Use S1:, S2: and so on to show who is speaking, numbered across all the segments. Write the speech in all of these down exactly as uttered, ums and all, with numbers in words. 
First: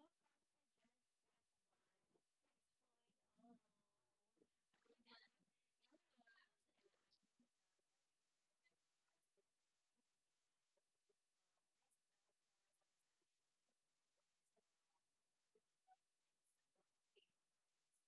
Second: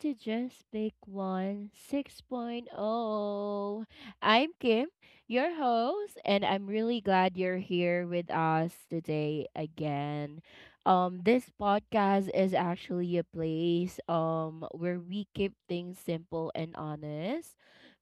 S1: to Just Pick One 6.0. I'm Kim, your host, and I'm really glad you're here with us today again. Um, this podcast is actually a place um where we keep things simple and honest.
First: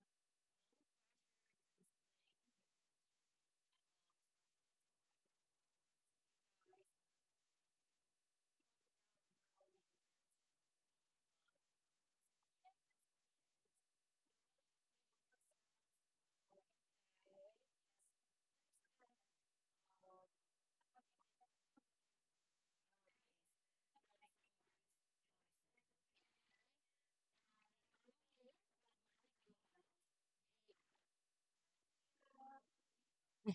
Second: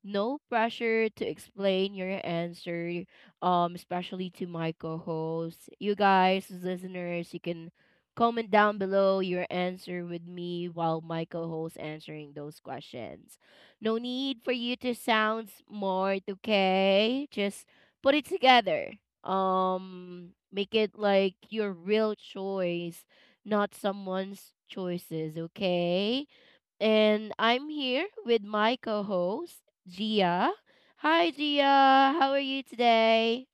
S1: No pressure to explain your answer, um, especially to my co-hosts. You guys, listeners, you can comment down below your answer with me while my co host answering those questions. No need for you to sound smart, okay? Just put it together. Um make it like your real choice, not someone's choices, okay? And I'm here with my co-host, Gia. Hi Gia, how are you today?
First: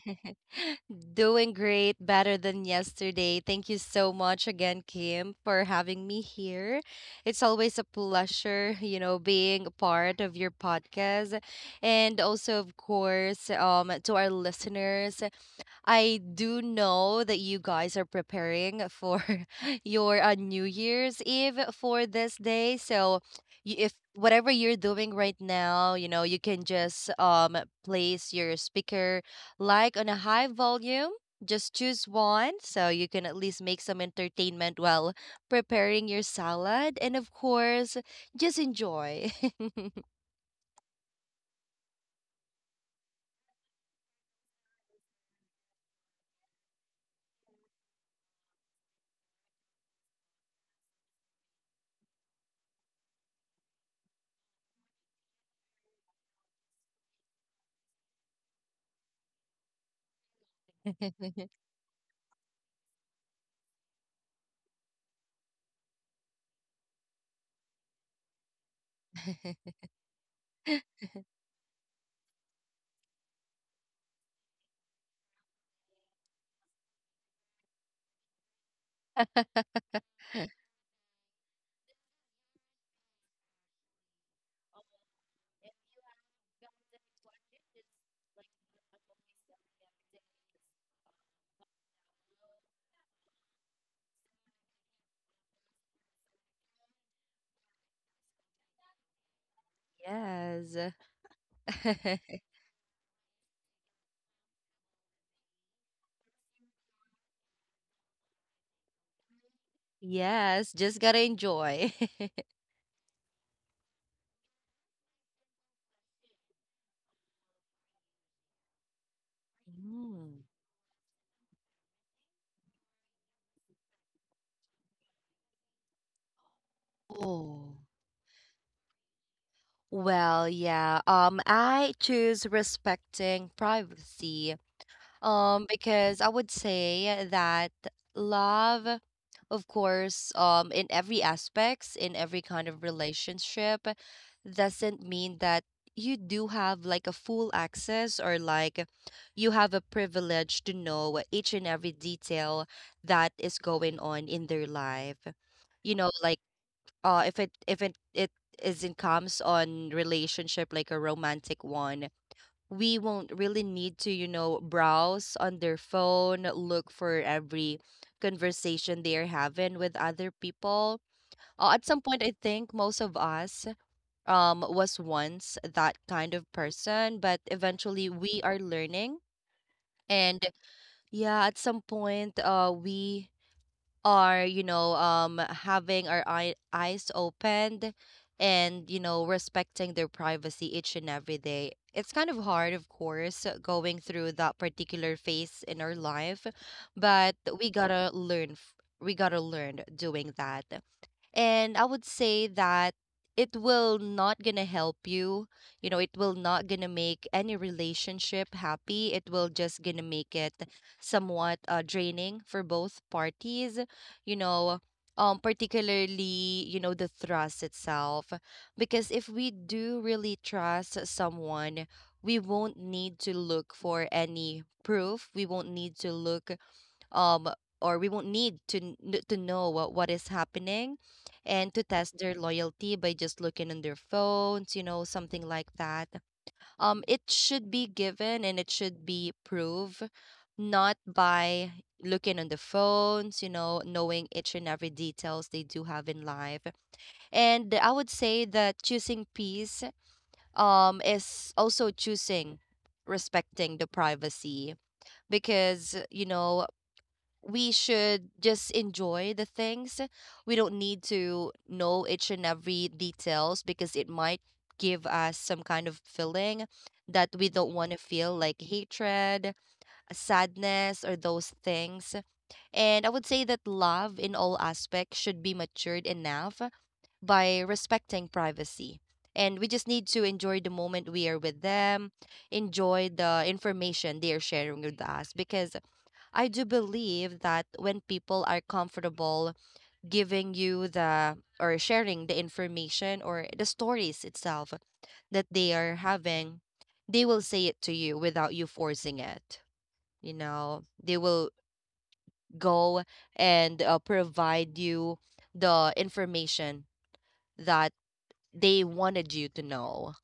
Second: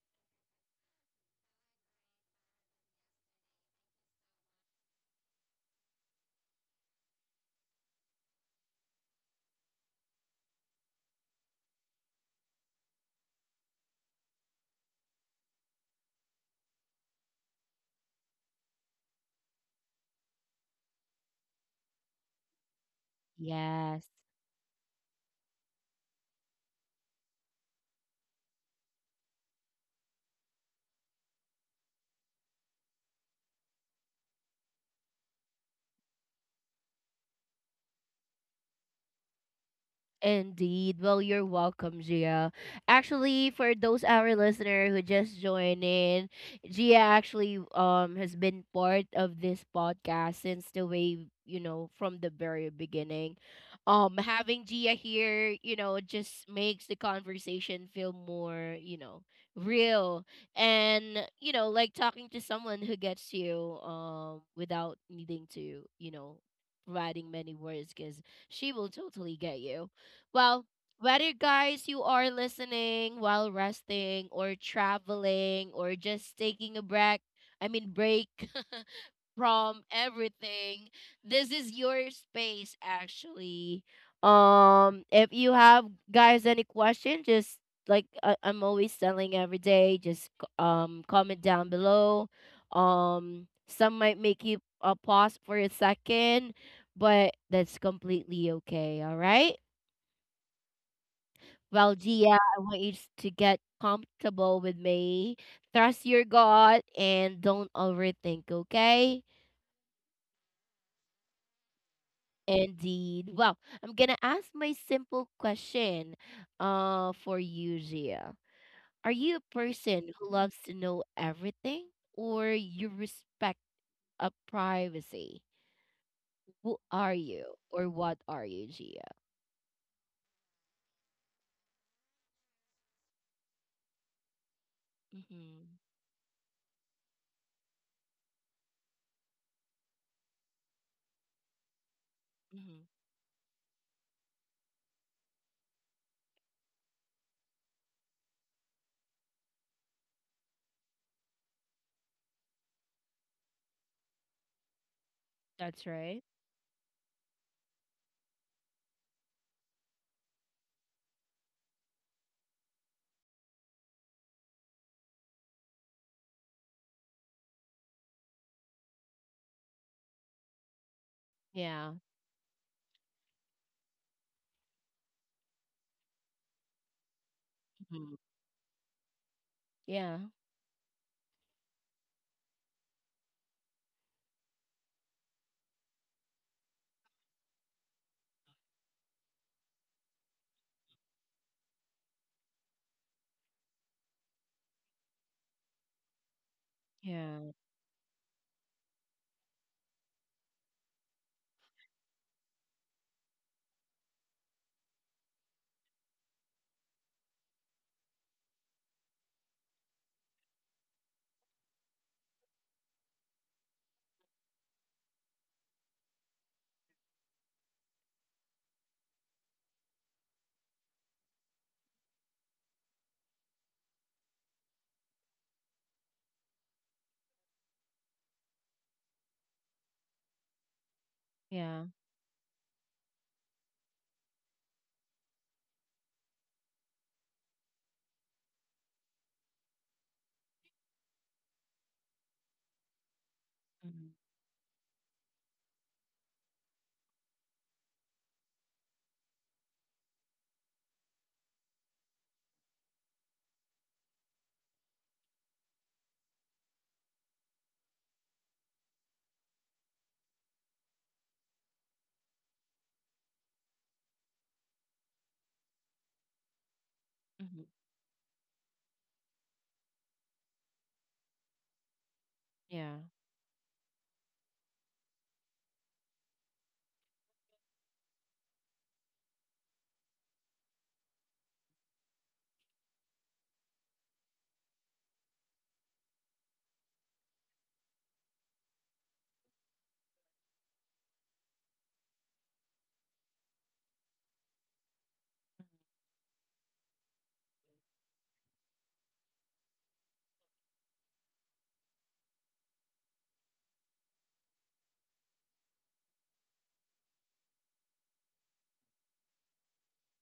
S2: Doing great, better than yesterday. Thank you so much again, Kim, for having me here. It's always a pleasure, you know, being a part of your podcast. And also, of course, um, to our listeners, I do know that you guys are preparing for your uh, New Year's Eve for this day. So, y- if
S1: Yes.
S2: whatever you're doing right now, you know, you can just um place your speaker like on a high volume. Just choose one so you can at least make some entertainment while preparing your salad. And of course, just enjoy.
S1: Indeed. Well, you're welcome, Gia. Actually, for those our listener who just joined in, Gia actually um has been part of this podcast since the way you know from the very beginning. Um, having Gia here, you know, just makes the conversation feel more you know real and you know like talking to someone who gets you um without needing to you know providing many words because she will totally get you. Well, whether guys you are listening while resting or traveling or just taking a break, I mean break from everything, this is your space actually. Um if you have guys any question, just like I- I'm always telling every day, just c- um comment down below. Um some might make you uh, pause for a second, but that's completely okay, all right?
S2: Yes.
S1: While, Gia, I want you to get comfortable with me, trust your God and don't overthink, okay?
S2: Yes, just gotta enjoy.
S1: Indeed. Well, I'm gonna ask my simple question uh for you, Gia. Are you a person who
S2: Mm.
S1: loves to know everything or you respect a privacy? Who are you
S2: Oh,
S1: or what are you, Gia?
S2: well, yeah. Um, I choose respecting privacy. Um,
S1: Mm-hmm.
S2: because I would say that love, of course, um, in every aspects, in every kind of
S1: Mm-hmm.
S2: relationship, doesn't mean that you do have like a full access or like you have a privilege to know each and every detail that is going on in their life.
S1: That's
S2: You know,
S1: right.
S2: like uh, if it if it it isn't comes on relationship like a romantic one, we won't really need to, you know, browse on their phone, look for every conversation they are having with other people. Uh, at
S1: Yeah.
S2: some point, I think most of us um, was once that kind of person, but eventually
S1: Mhm.
S2: we are learning.
S1: Yeah.
S2: And yeah, at some point, uh, we are you know um having our eye- eyes opened and you know respecting their privacy each and every day. It's kind of hard, of course, going through that particular phase in our life, but
S1: Yeah.
S2: we gotta learn f- we gotta learn doing that. And I would say that it will not gonna help you, you know it will not gonna make any relationship happy, it will just gonna make it somewhat uh, draining for both parties, you know um particularly, you know the trust itself. Because if we do really trust someone, we won't need to look for any proof, we won't need to look um or we won't need to kn- to know what, what is happening, and to
S1: Yeah.
S2: test their loyalty by just looking on their phones, you know something like that. Um it should be given and it should be proved, not by looking on the phones, you know
S1: Mm-hmm.
S2: knowing each and every details they do have in life. And I would say that choosing peace um is also choosing respecting the privacy, because you know we should just enjoy the things. We don't need to know each and every details because it might give us some kind of feeling that we don't want to feel like hatred, sadness or those things.
S1: Yeah.
S2: And I would say that love in all aspects should be matured enough by respecting privacy. And we just need to enjoy the moment we are with them, enjoy the information they are sharing with us, because I do believe that when people are comfortable giving you the or sharing the information or the stories itself that they are having, they will say it to you without you forcing it. You know, they will go and uh, provide you the information that they wanted you to know.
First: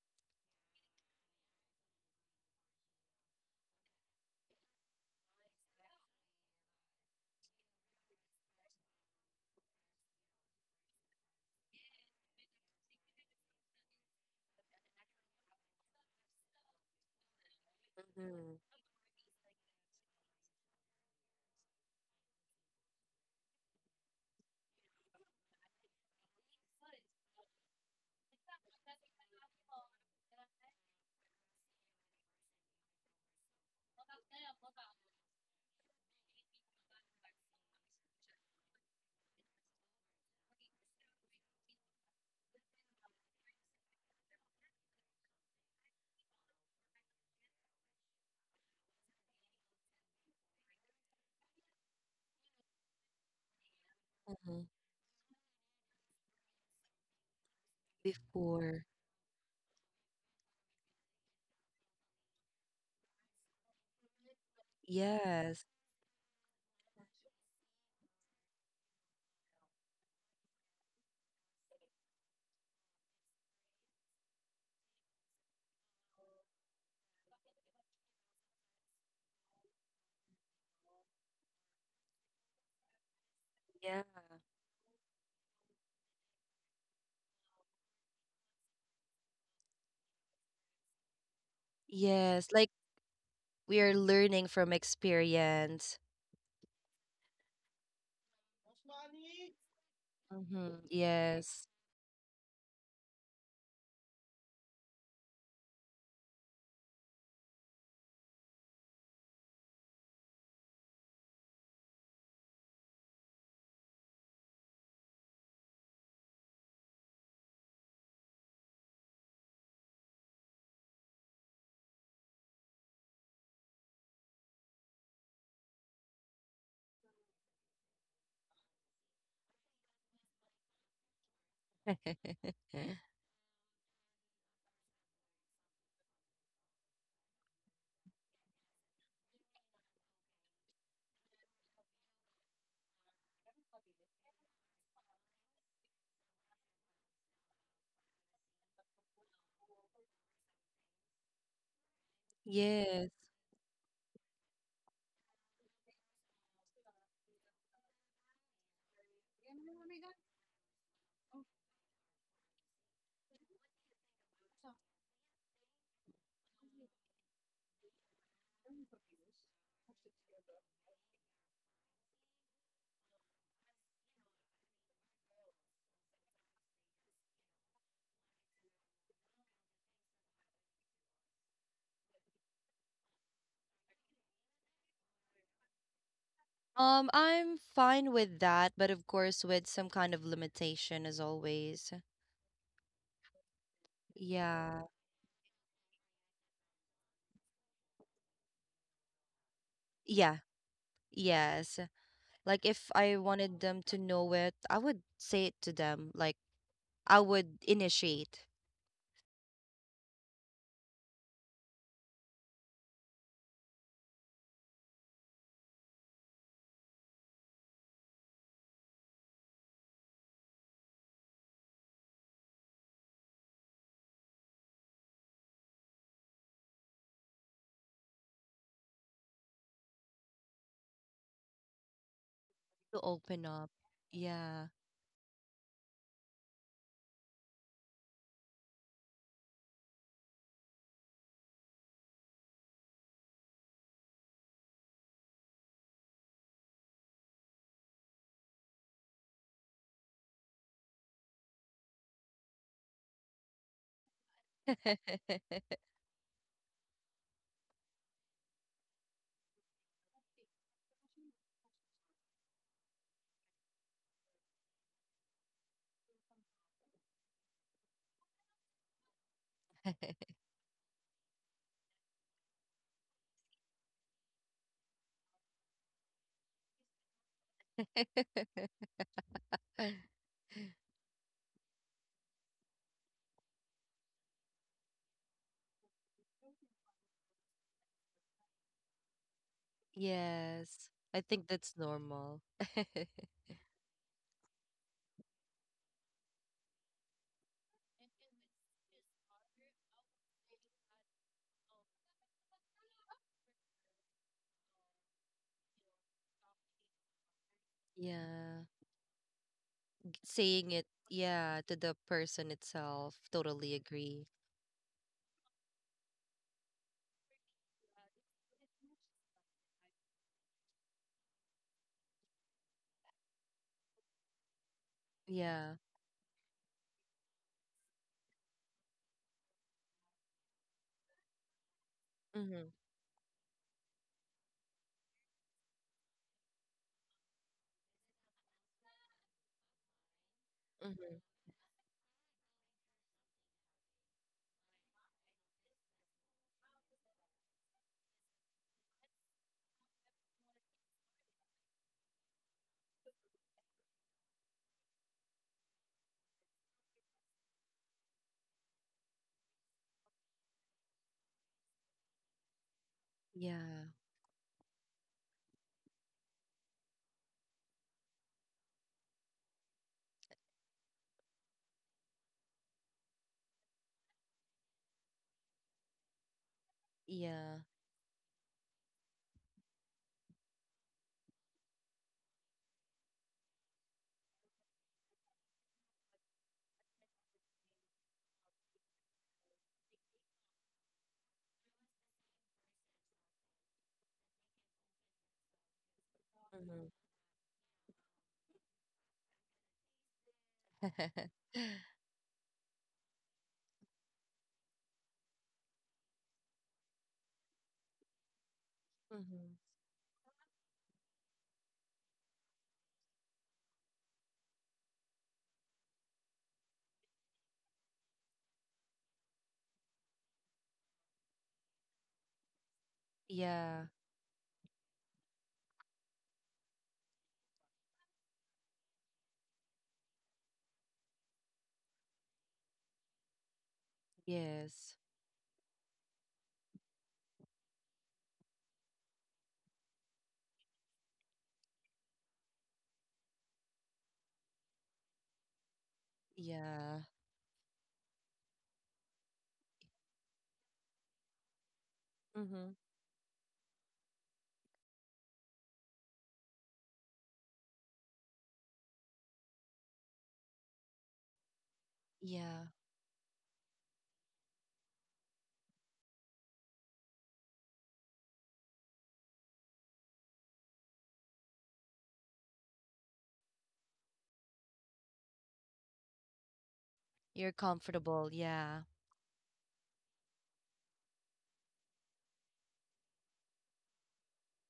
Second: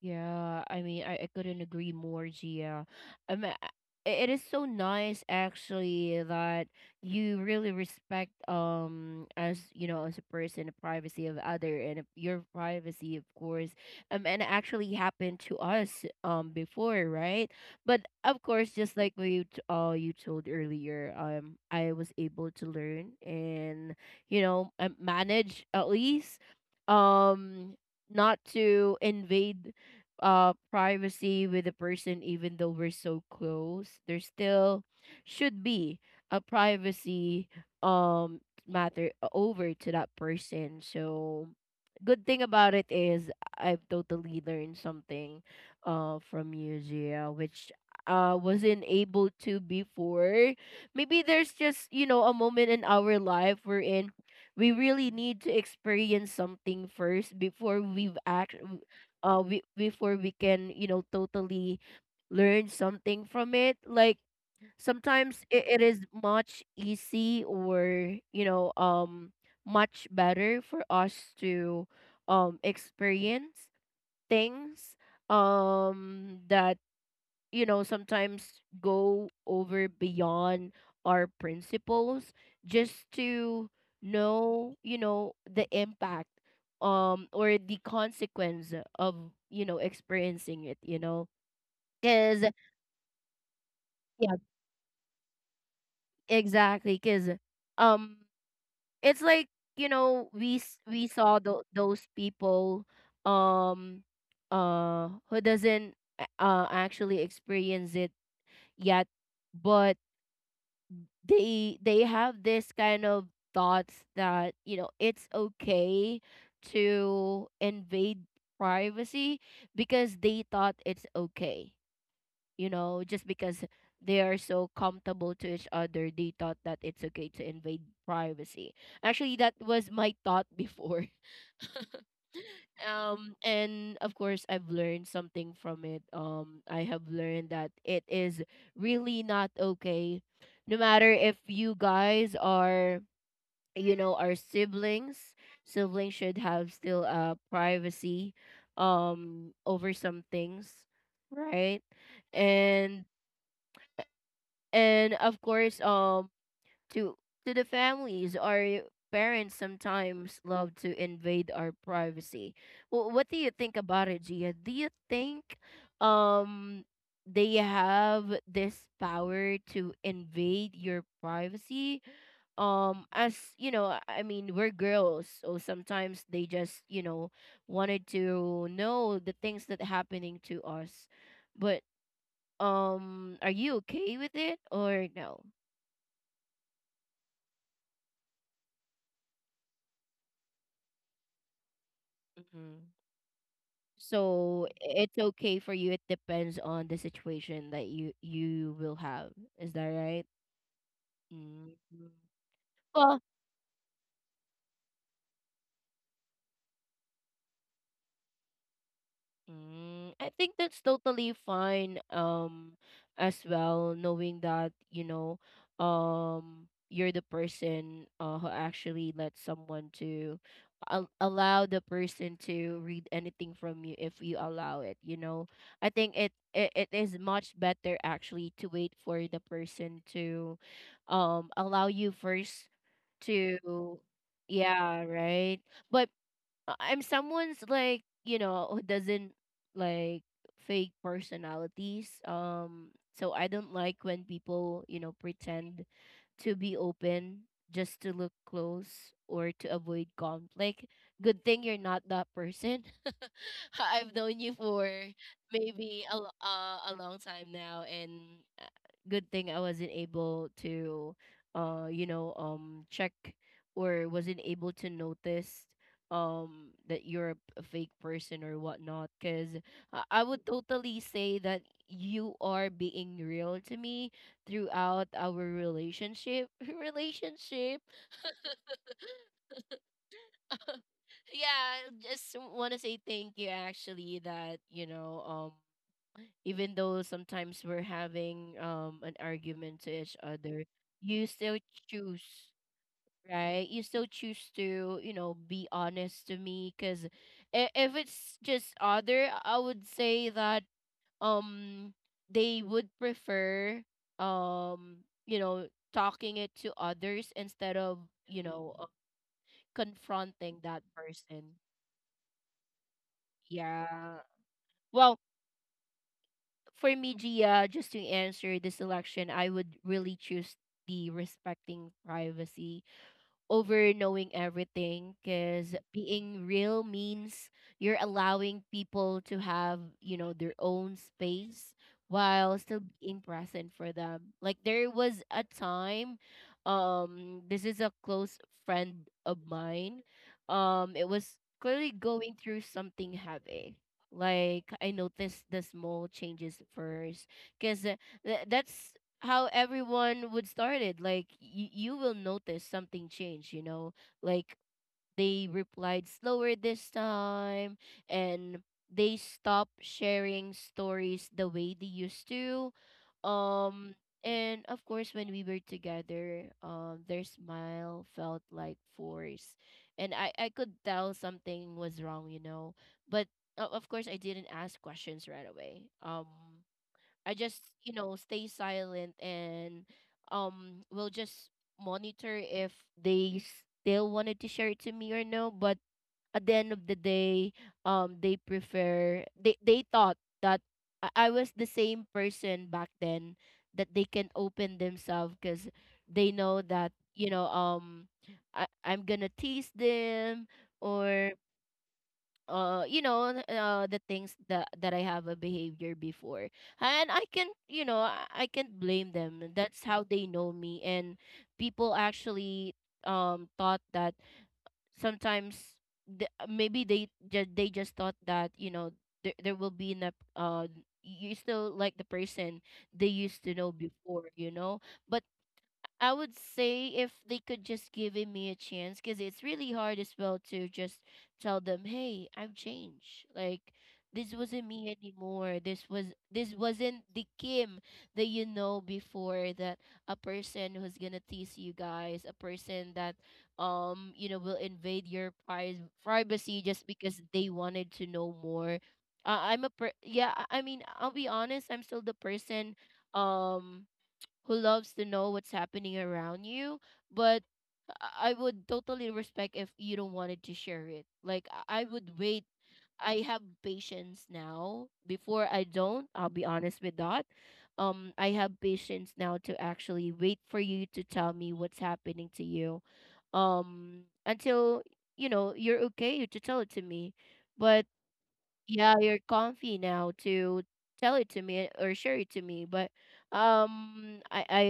S1: Yeah, I mean, I, I couldn't agree more, Gia. I mean, I- it is so nice actually that you really respect, um as you know, as a person, the privacy of other, and if your privacy of course, um and it actually happened to us um before, right? But of course, just like what you t- uh you told earlier, um I was able to learn and, you know, um, manage, at least, um not to invade uh privacy with a person. Even though we're so close, there still should be a privacy, um matter over to that person. So good thing about it is I've totally learned something uh from you, Gia, which uh wasn't able to before. Maybe there's just, you know, a moment in our life we're in
S2: Mhm.
S1: we really need to experience something first before we've act
S2: Before.
S1: uh we, before we can, you know, totally learn something from it. Like sometimes
S2: Yes.
S1: it, it is much easy, or, you know, um much better for us to um experience things, um that, you know, sometimes go over beyond our principles, just to
S2: Yeah.
S1: know, you know, the impact, um or the consequence of, you know, experiencing it, you know. Cuz
S2: Yes. Like we are
S1: yeah,
S2: learning from experience.
S1: exactly cuz um it's like, you know, we s-
S2: Mm-hmm.
S1: we saw tho-
S2: Yes.
S1: those people, um uh who doesn't uh actually experience it yet, but they they have this kind of thoughts that, you know, it's okay to invade privacy, because they thought it's okay, you know, just because they are so comfortable to each other, they thought that it's okay to invade privacy. Actually that was my thought before. Um and of course, I've learned something from it. um I have learned that it is really not okay, no matter if you guys are, you know, our siblings. Siblings should have still uh privacy, um over some things, right? and
S2: Yes.
S1: and of course, um to to the families, our parents sometimes love to invade our privacy. Well, what do you think about it, Gia? Do you think um they have this power to invade your privacy? Um as you know, i I mean, we're girls, so sometimes they just, you know, wanted to know the things that happening to us. But um are you okay with it or no?
S2: Um, I'm fine with that, but of course with some kind of limitation as always.
S1: Mm-hmm. So
S2: Yeah.
S1: it's okay for you. It depends on the situation that you you will have. Is that right?
S2: Yeah.
S1: Mm.
S2: Yes. Like if I
S1: Well,
S2: wanted them to know it, I would say it to them. Like I would initiate
S1: Mm, I think that's totally fine, um as well, knowing that, you know, um you're the person, uh, who actually lets someone to al- allow the person to read anything from you if you allow it, you know. I think it it, it is much better actually to wait for the person to um allow you first
S2: to open up.
S1: to.
S2: Yeah.
S1: Yeah, right. But uh, I'm someone's like, you know, who doesn't like fake personalities. Um, so I don't like when people you know pretend to be open just to look close or to avoid conflict. Good thing you're not that person. I've known you for maybe a lo- uh, a long time now, and uh, good thing I wasn't able to, uh, you know, um, check or wasn't able to notice um that you're a fake person or whatnot because I, I would totally say that you are being real to me throughout our relationship relationship yeah. Just want to say thank you actually that, you know, um even though sometimes we're having um an argument to each other,
S2: Yes. I
S1: you
S2: think
S1: still
S2: that's
S1: choose,
S2: normal.
S1: right? You still choose to, you know, be honest to me because if it's just other, I would say that um they would prefer, um you know talking it to others instead of you
S2: Yeah.
S1: know uh, confronting
S2: Saying
S1: that
S2: it,
S1: person.
S2: yeah, to the person itself. Totally
S1: Yeah.
S2: agree.
S1: Well, for me, Gia, just to answer this election, I would really choose the respecting privacy over knowing everything, because
S2: Yeah.
S1: being real means you're allowing people to have you know their own space, while
S2: Mm-hmm.
S1: still being present for them. Like there was a time, um this is a close friend of mine, um it
S2: Mm-hmm.
S1: was clearly going through something heavy. Like I noticed the small changes first, because th- that's how everyone would start it. Like y- you will notice something change, you know, like they replied slower this time, and they stopped sharing stories the way they used to.
S2: Yeah.
S1: um and of course, when we were together, um their smile felt like force, and i i could tell something was wrong, you know. But uh, of course I didn't ask questions right away. um I
S2: Yeah.
S1: just, you know, stay silent and um will just monitor if they still wanted to share it to me or no. But at the end of the day, um they prefer they they thought that I, I was the same person back then that they can open themselves because they know
S2: Mm-hmm.
S1: that, you know, um I, I'm gonna tease them, or uh you know uh the things that that I have a behavior before. And I can, you know, i I can't blame them.
S2: Mm-hmm.
S1: That's how they know me. And people actually um thought that sometimes, th- maybe they ju- they just thought that, you know, there, there will be an uh you still like the person they used to know
S2: Yeah.
S1: before, you know. But I would say if they could just give it me a chance, because it's really hard as well to just tell them, "Hey, I've changed. Like this wasn't me
S2: Yes.
S1: anymore. This was this wasn't the Kim that you know before. That a person who's gonna tease you guys, a person that um you know will invade your pri- privacy just
S2: Yeah.
S1: because they wanted to know more. Uh, I'm a per- yeah. I I mean, I'll be honest. I'm still the person. Um, who loves to know what's happening around you, but I I would totally respect if you don't wanted to share it. Like I I would wait.
S2: Yeah.
S1: I have patience now. Before I don't, I'll be honest with that. Um, I have patience now to actually wait for you to tell me what's happening to you. Um, until you know you're okay to tell it to me,
S2: You're
S1: but
S2: comfortable. Yeah.
S1: yeah, you're comfy now to tell it to me or share it to me. But um, I I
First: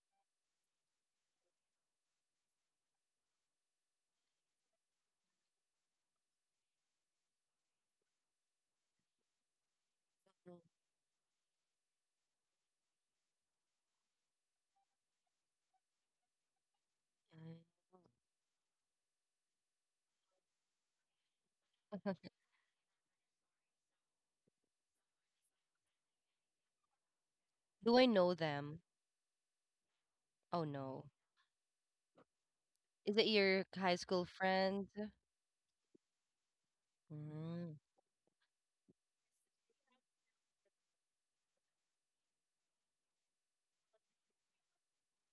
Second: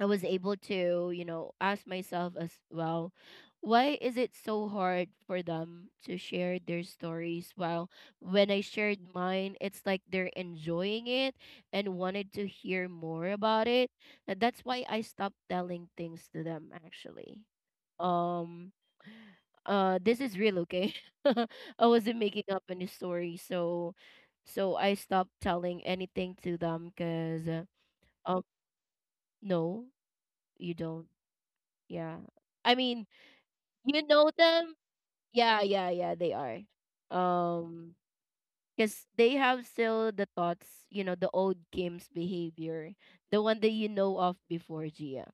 S1: I was able to, you know, ask myself as well, why is it so hard for them to share their stories? While when I shared mine, it's like they're enjoying it and wanted to hear more about it. And that's why I stopped telling things to them actually. Um uh this is real, okay? I wasn't making up any story, so so I stopped telling anything to them because uh,
S2: Do I know
S1: um
S2: them?
S1: no,
S2: Oh
S1: you
S2: no.
S1: don't. Yeah. I mean,
S2: Is it your high
S1: you
S2: school
S1: know them.
S2: friend?
S1: Yeah, yeah, yeah, they are.
S2: Mm,
S1: Um, because they have still the thoughts, you know, the old games behavior, the one that you know of before, Gia.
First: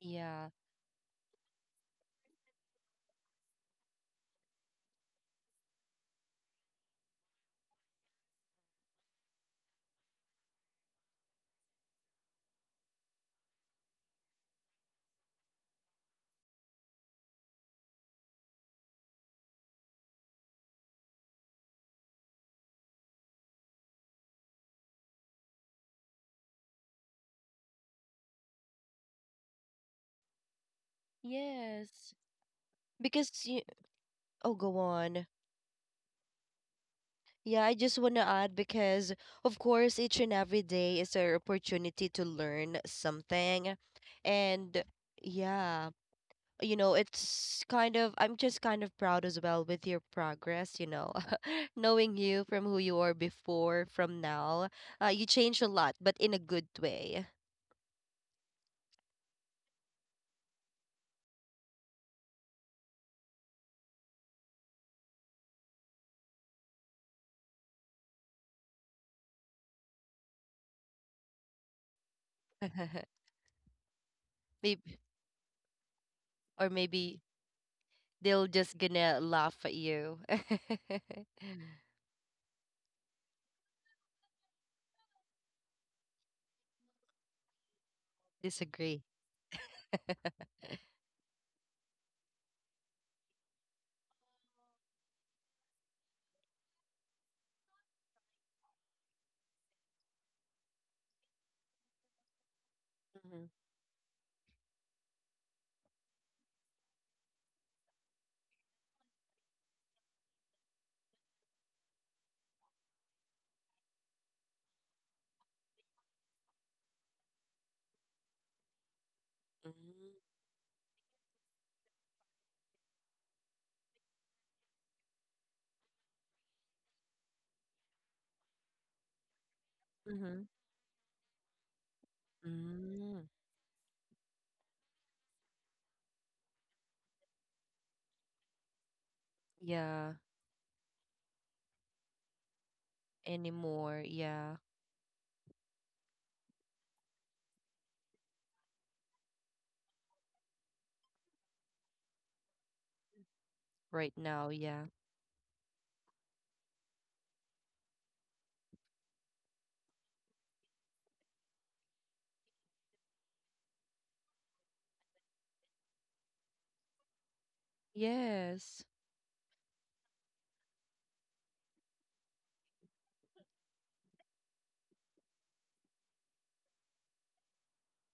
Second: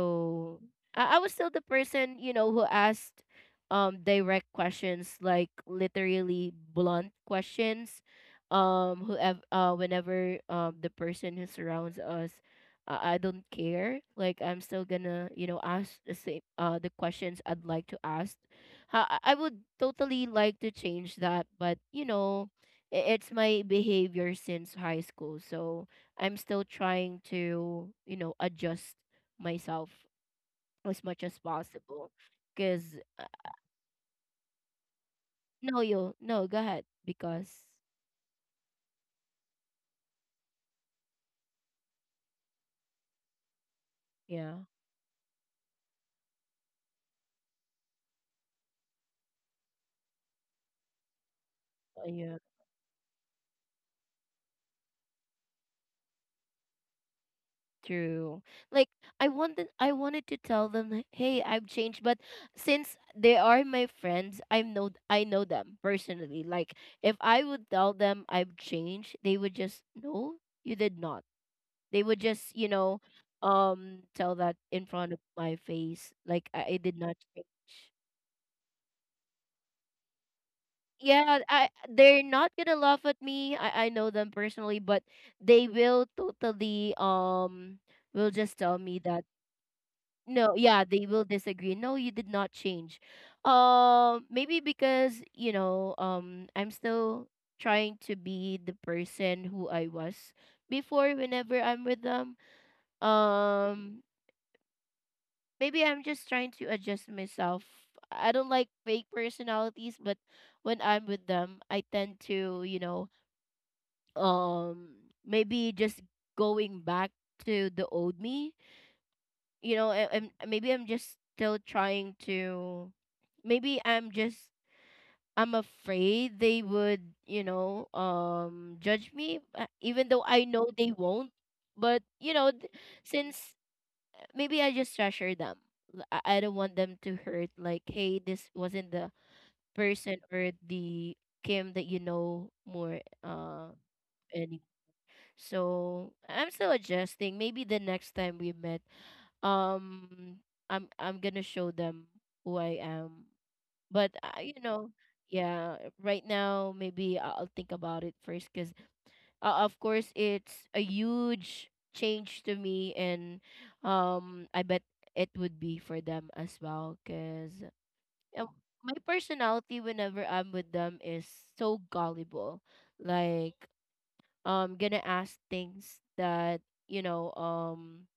S2: yeah.
S1: I, I was still the person, you know, who asked um direct questions, like literally blunt questions. Um, whoever, uh, whenever um the person who surrounds us, uh, I don't care. Like I'm still gonna, you know, ask the same, uh, the questions I'd like to ask. Ha- I, I would totally like to change that, but you know, i- it's my behavior since high school, so I'm still trying to, you know, adjust myself as much as possible.
S2: Yes.
S1: Cause uh,
S2: Because you, oh, go on.
S1: No, you no, go ahead. Because
S2: Yeah, I just want to add because, of course, each and every day is an opportunity to learn something.
S1: yeah,
S2: And yeah, you know, it's kind of, I'm just kind of proud as well with your progress, you know,
S1: uh,
S2: knowing
S1: yeah,
S2: you from who you were before, from now. Uh, you changed a lot, but in a good way.
S1: true. Like I wanted, I wanted to tell them, like, hey, I've changed. But since they are my friends, I know, I know them personally. Like if I would tell them I've changed, they would just no, you did not. They would just, you know, um, tell that in
S2: Maybe,
S1: front of my face, like
S2: or
S1: I, I did not
S2: maybe
S1: change.
S2: they'll just gonna laugh at you.
S1: Yeah, I they're not gonna laugh at me. I I know them personally, but they will totally um will just tell me
S2: Disagree.
S1: that no, yeah, they will disagree. No, you did not change. Um, maybe because you know um I'm still trying to be the person who I was before whenever I'm with them. Um, Maybe I'm just trying to adjust myself. I don't like fake personalities, but when I'm with them, I tend to you know um maybe just going back to the old me you know I, i'm maybe I'm just still trying to maybe I'm just I'm afraid they would you know um judge me uh, even though I know they won't but you know th- since maybe I just treasure them L- i I don't want them to hurt like hey this wasn't the
S2: Yeah,
S1: person or the kim that you know more uh
S2: anymore. Yeah,
S1: anymore. So I'm still adjusting. Maybe the next time we met, um, I'm I'm gonna show them who I am. But
S2: right
S1: uh,
S2: now.
S1: you
S2: Yeah.
S1: know, yeah, right now maybe I- I'll think about it first, because uh, of course it's a huge change to me, and um, I bet it would be for them as well, because
S2: Yes.
S1: my personality whenever I'm with them is so gullible, like um gonna ask things that you know um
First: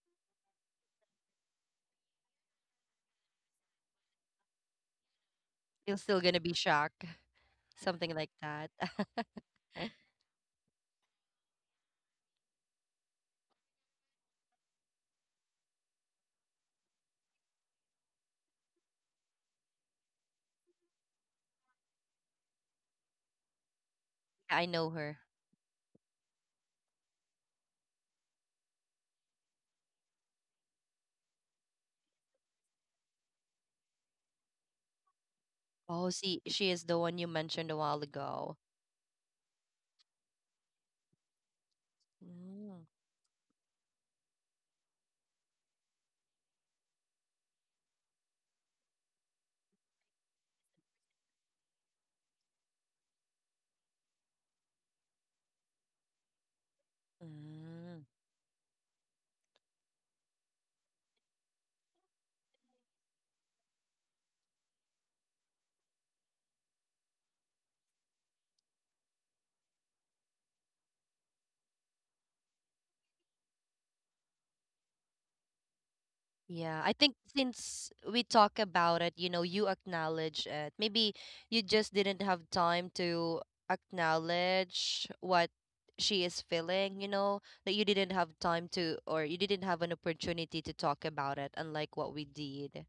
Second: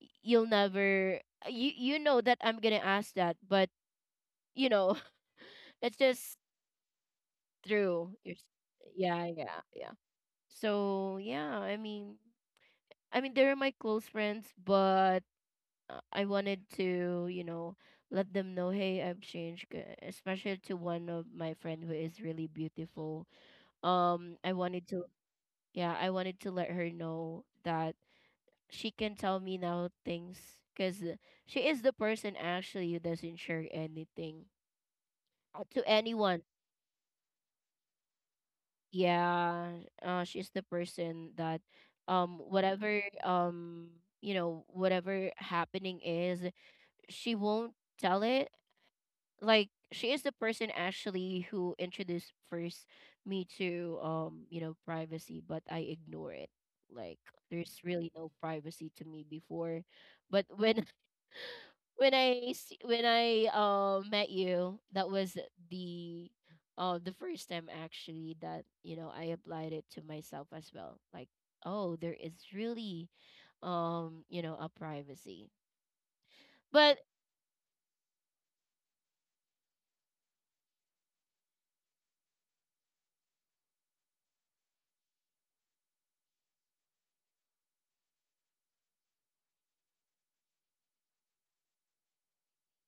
S1: y- you'll never uh, you you know that I'm gonna ask that but you know it's
S2: You're still
S1: just
S2: gonna be shocked.
S1: true
S2: Something like
S1: you s-
S2: that.
S1: yeah yeah yeah so yeah I mean I mean they're my close friends but uh, I wanted to you know let them know hey I've changed g- especially to one of my friend who is really beautiful um I
S2: I
S1: wanted
S2: know
S1: to
S2: her.
S1: yeah I wanted to let her know that she can tell me now things because she is the person actually who doesn't share anything uh, to
S2: Oh, see,
S1: anyone.
S2: she is the one you mentioned a while ago.
S1: Yeah, uh, she's the person that um
S2: Mm.
S1: whatever um you know whatever happening is she won't tell it. Like she is the person actually who introduced first me to um you know privacy, but I ignore it. Like there's
S2: Mm.
S1: really no privacy to me before but when when I s- when I uh, met you, that was the uh, the first time actually that you know I applied it to myself as well. Like, oh, there is really um you know a privacy,
S2: Yeah, I
S1: but
S2: think since we talk about it, you know, you acknowledge it. Maybe you just didn't have time to acknowledge what she is feeling, you know, that you didn't have time to, or you didn't have an opportunity to talk about it, unlike what we did.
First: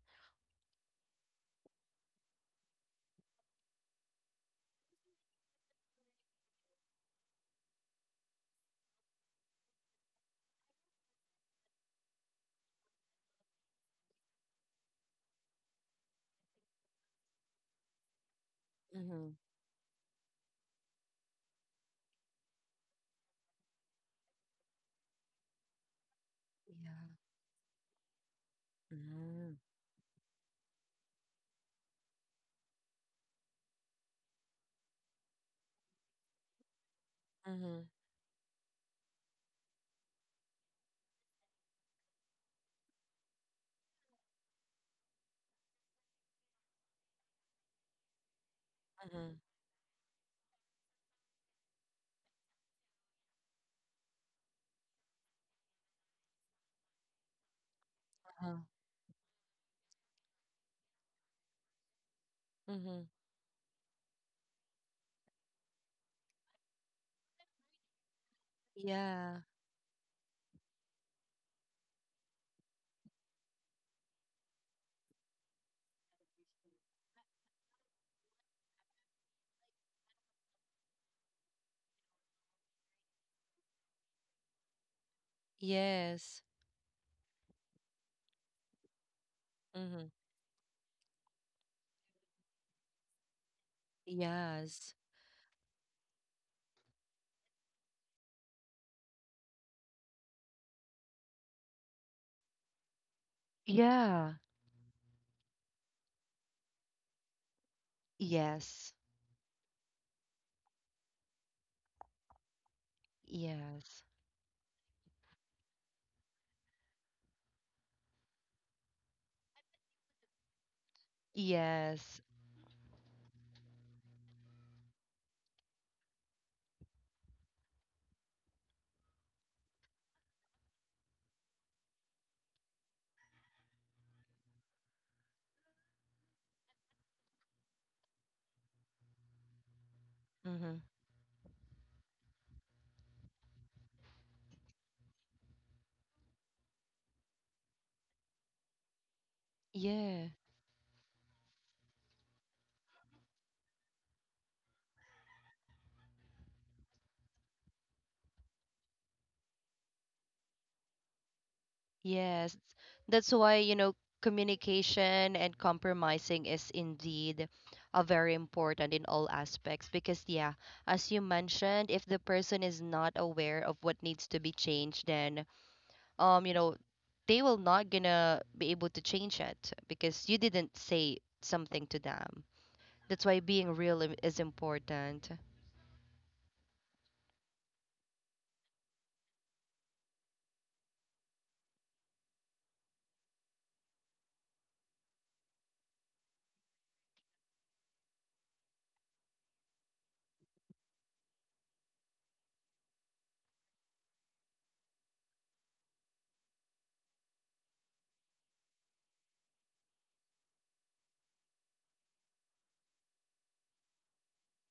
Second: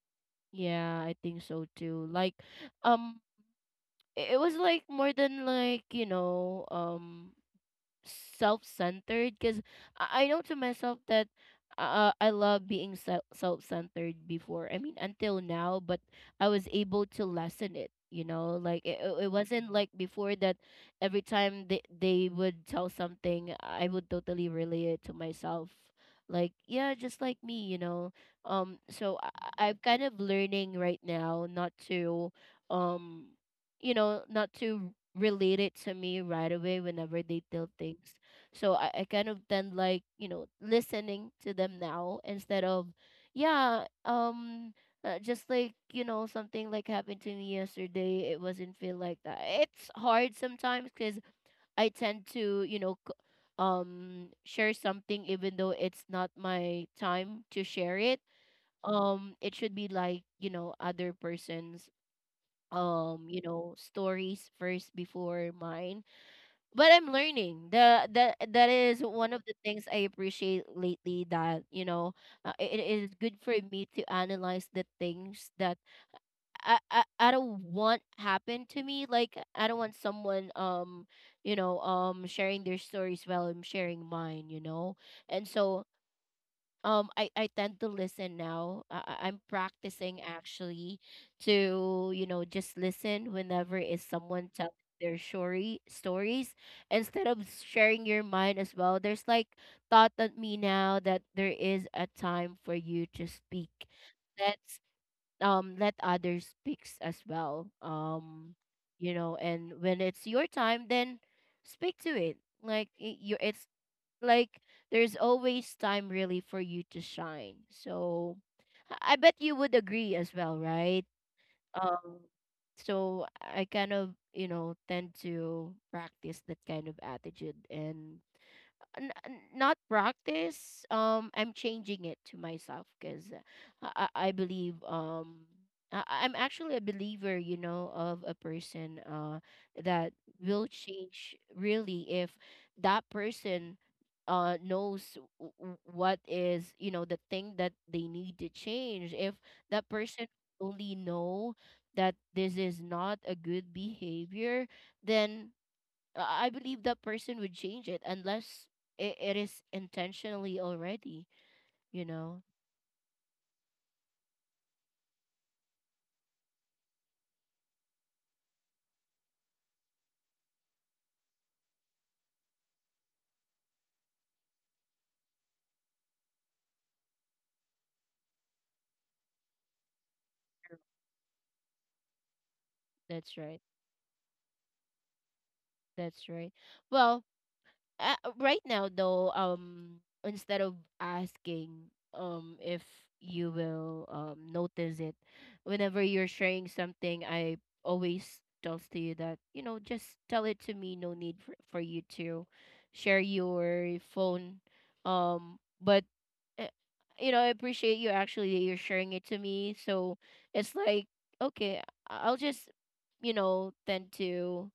S1: yeah, I think so too. Like, um, i- it was like more than like you know um self-centered because I, I know to myself that uh, I love being se- self-centered before. I mean, until now, but I was able to lessen it. You know, like it, it it
S2: Mhm.
S1: wasn't like before that every time they, they would tell something, I would totally relay it to myself. Like, yeah,
S2: Yeah.
S1: just like me, you know. Um, so I,
S2: Mm.
S1: I- I'm kind of learning right now not to um you know, not to relate it to me right away whenever they tell
S2: Mm-hmm.
S1: things. So I, I kind of then like, you know, listening to them now instead of, yeah, um, uh, just like, you know, something like happened to me yesterday. It wasn't feel like
S2: Mm-hmm.
S1: that. It's hard sometimes because I tend to, you know, c- um, share something even though it's not my time to share it.
S2: Uh-huh.
S1: Um, it should be like, you know, other person's
S2: Mm-hmm.
S1: um you know stories first before mine but I'm learning the that that is one
S2: Yeah.
S1: of the things I appreciate lately that you know uh, it, it is good for me to analyze the things that I, I I don't want happen to me like I don't want someone um you know um sharing their stories while I'm sharing mine you know and so
S2: Yes.
S1: um I I tend to listen now. I, I- I'm
S2: Mhm.
S1: practicing actually to you know just listen whenever is someone telling
S2: Yes.
S1: their story stories instead of sharing your mind as well. There's like thought at me now that there is a time for you to speak.
S2: Yeah.
S1: Let's um let others speaks as well. Um,
S2: Yes.
S1: you know, and when it's your time, then speak to it. Like y- you, it's
S2: Yes.
S1: like there's always time really for you to shine. So I I bet you would agree as well, right? Um
S2: Yes.
S1: so I kind of, you know, tend to practice that kind of attitude and n- n- not practice um I'm changing it to myself because I, I I believe um I, I'm actually a believer you know of a person uh that will
S2: Mm-hmm.
S1: change really if that person uh knows w- w- what is you know the thing that they need to change if that person
S2: Yeah.
S1: only know that this is not a good behavior then uh, I believe that person would change it unless it, it is intentionally already. You know,
S2: Yes. That's why, you know, communication and compromising is indeed a very important in all aspects, because yeah, as you mentioned, if the person is not aware of what needs to be changed, then um, you know, they will not gonna be able to change it because you didn't say something to them. That's
S1: that's
S2: why
S1: right.
S2: being real i- is important.
S1: That's right. Well, uh, right now though, um, instead of asking, um, if you will um notice it, whenever you're sharing something, I always tells to you that you know just tell it to me. No need for, for you to share your phone. Um, but uh, you know, I appreciate you actually that you're sharing it to me. So it's like, okay, I- I'll just, you know, tend to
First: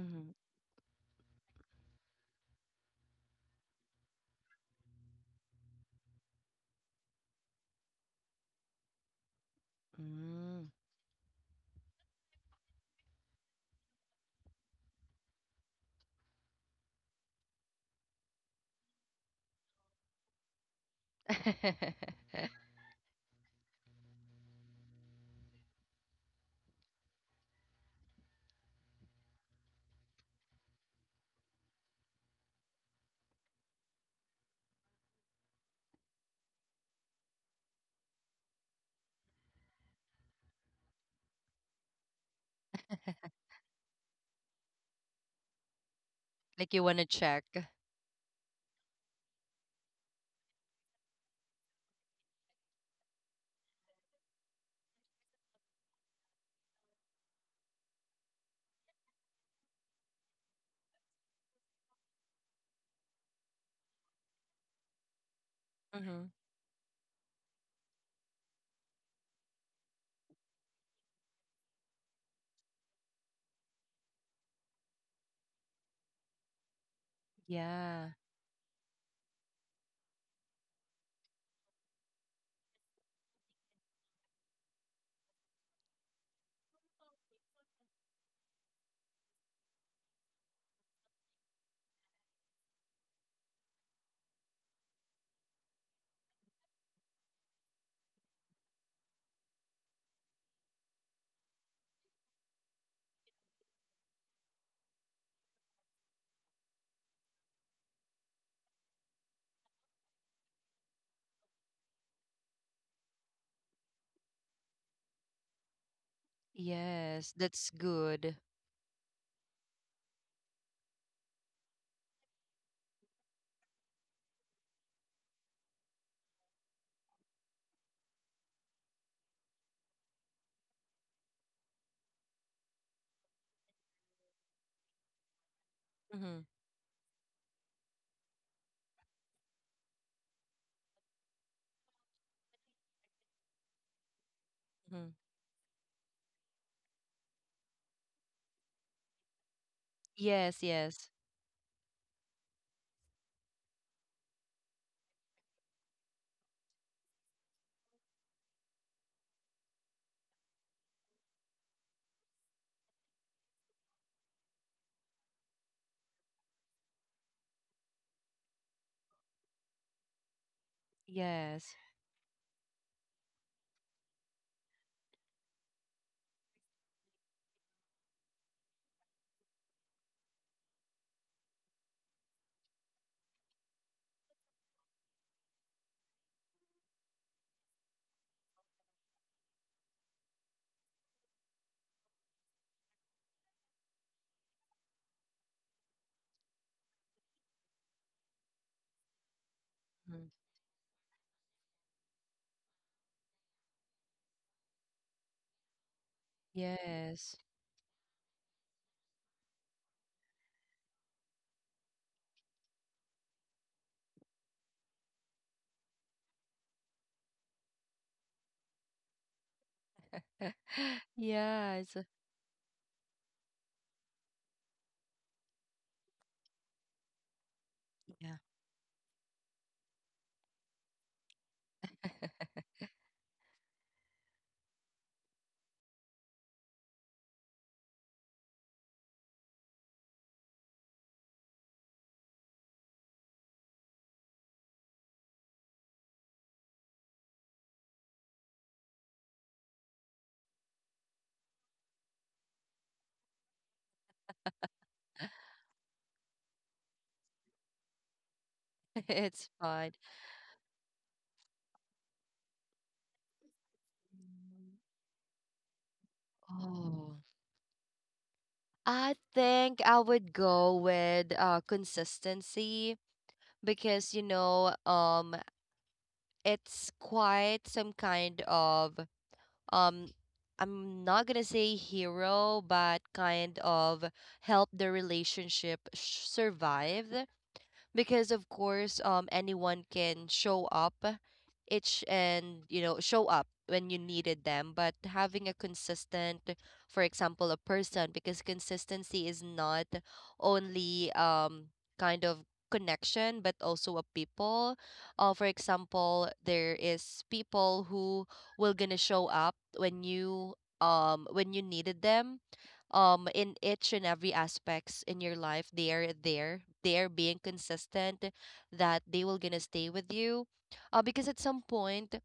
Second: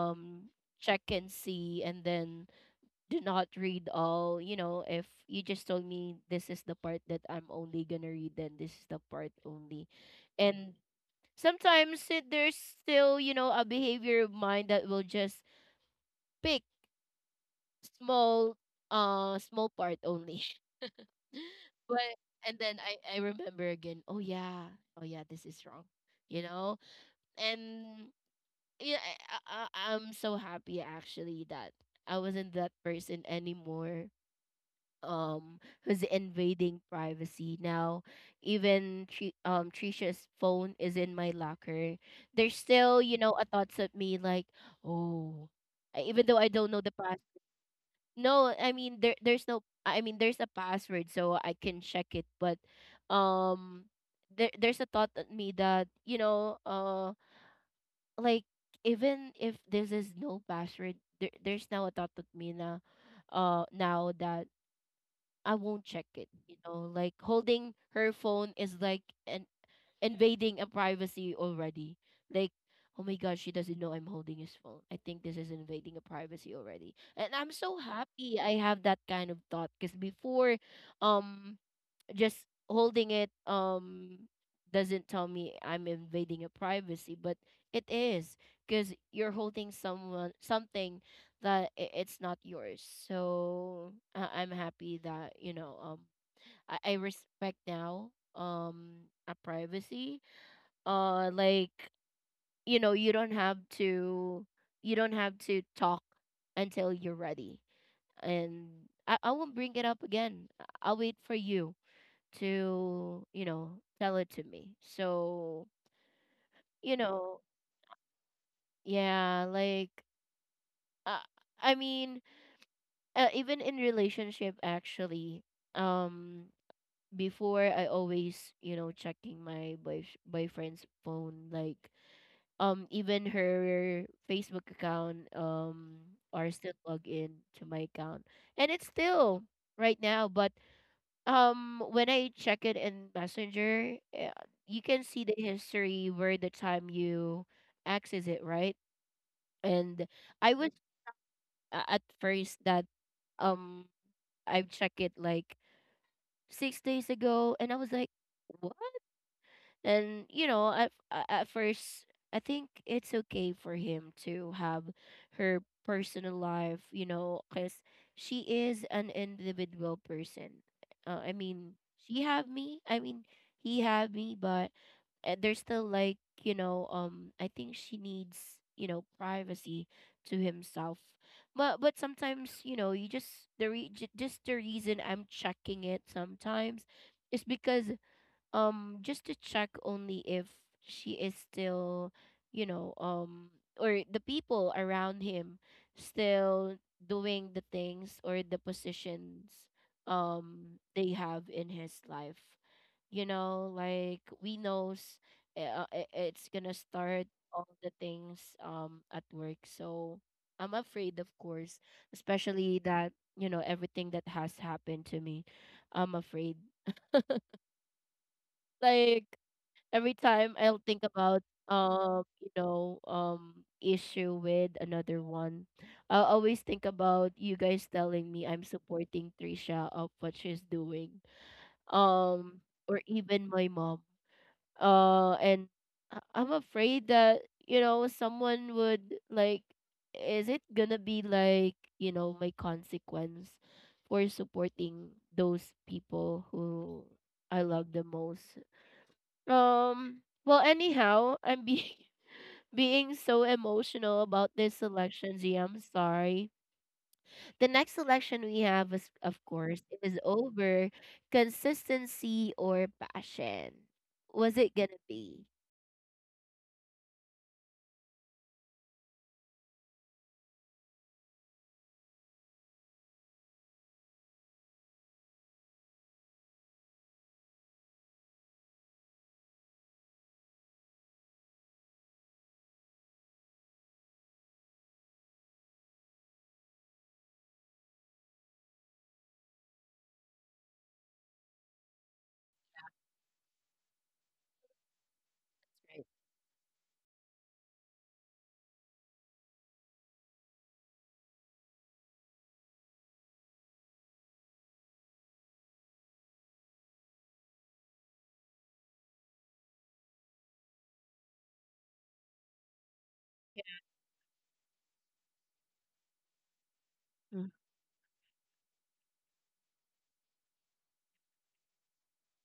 S2: Mm-hmm.
S1: check and see and then do not read all, you know, if you just told me this is the part that I'm only gonna read, then this is the part only. And sometimes it, there's still, you know, a behavior of mine that will just pick small uh small part only
S2: Mm.
S1: but and then I I remember again. Oh yeah, oh yeah, this is wrong. You know, and yeah, I, I I- I'm so happy actually that I wasn't that person anymore. Um, Who's invading privacy now? Even Tri- um Trisha's phone is in my locker. There's still you know a thoughts of me like oh. I- Even though I
S2: Like
S1: don't know
S2: you
S1: the
S2: want to check.
S1: no, I mean there there's no I mean there's a password so I can check it but um there there's a thought at me that you know uh like even if this is no password there, there's now a thought at me na uh now that I won't check
S2: Mm-hmm.
S1: it. You know, like holding her phone is like an invading a privacy already. Like, oh my gosh, she doesn't know I'm holding his phone. I think this is invading a privacy already. And I'm so
S2: Yeah.
S1: happy I have that kind of thought because before, um, just holding it um doesn't tell me I'm invading a privacy, but it is because you're holding someone something that i- it's not yours. So I- I'm happy that you know um I, I respect now um a privacy. Uh, like you know you don't have to you don't have to talk until you're ready, and I I won't bring it up again. I- I'll wait for you to, you know, tell it to me. So, you
S2: Yes.
S1: know,
S2: That's good.
S1: yeah, like uh, I mean, uh, even in relationship actually, um before I always, you know, checking my boy boyfriend's phone like um even her Facebook account um
S2: Mm-hmm.
S1: are still logged in to my account. And it's still right now, but um when I check it in Messenger, eh, you can
S2: Mm-hmm.
S1: see the history where the time you access it, right? And I
S2: Yes.
S1: was
S2: Yes.
S1: a- at first that um I check it like six days ago, and I was like, what? And you know, at a- at first, I think it's okay for him to have her personal life. You know, because she is an individual person. Uh, I mean,
S2: Yes.
S1: she have me. I mean, he have me, but uh, there's still like, you know um I think she needs, you know privacy to himself. But but sometimes, you know, you just the re- ju- just the reason I'm checking it sometimes is because, um just to check only if she is still, you know um or the people around him still doing the things or the positions,
S2: Mhm.
S1: um they have in his life. You know, like we knows, uh, i- it's gonna start
S2: Yes.
S1: all the things um at work, so I'm afraid, of course, especially that, you know, everything that has happened to me, I'm afraid, like every time I'll think about
S2: Yeah. It's a-
S1: um you know um issue with another one, I'll always think about you guys telling me
S2: Yeah.
S1: I'm supporting Trisha of what she's doing. Um or even my mom. Uh and I- I'm afraid that, you know, someone would like, is it gonna be like, you know, my consequence for supporting those people who I love the most um. Well, anyhow, I'm being being so emotional about this selection, Z. I'm sorry. The next selection we have is, of
S2: It's
S1: course, it
S2: fine.
S1: is over consistency or passion. Was it
S2: Mm.
S1: gonna be?
S2: Oh, I think I would go with uh consistency, because you know um it's quite some kind of um I'm not gonna say hero, but kind of help the relationship sh- survive. Because of course um anyone can show up each, and you know show up when you needed them, but having a consistent, for example, a person, because consistency is not only um kind of connection but also a people. Uh, for example, there is people who will gonna show up when you um when you needed them um in each and every aspects in your life. They're there, they're
S1: Mm.
S2: being consistent, that they will gonna stay with you. Uh, because at some point,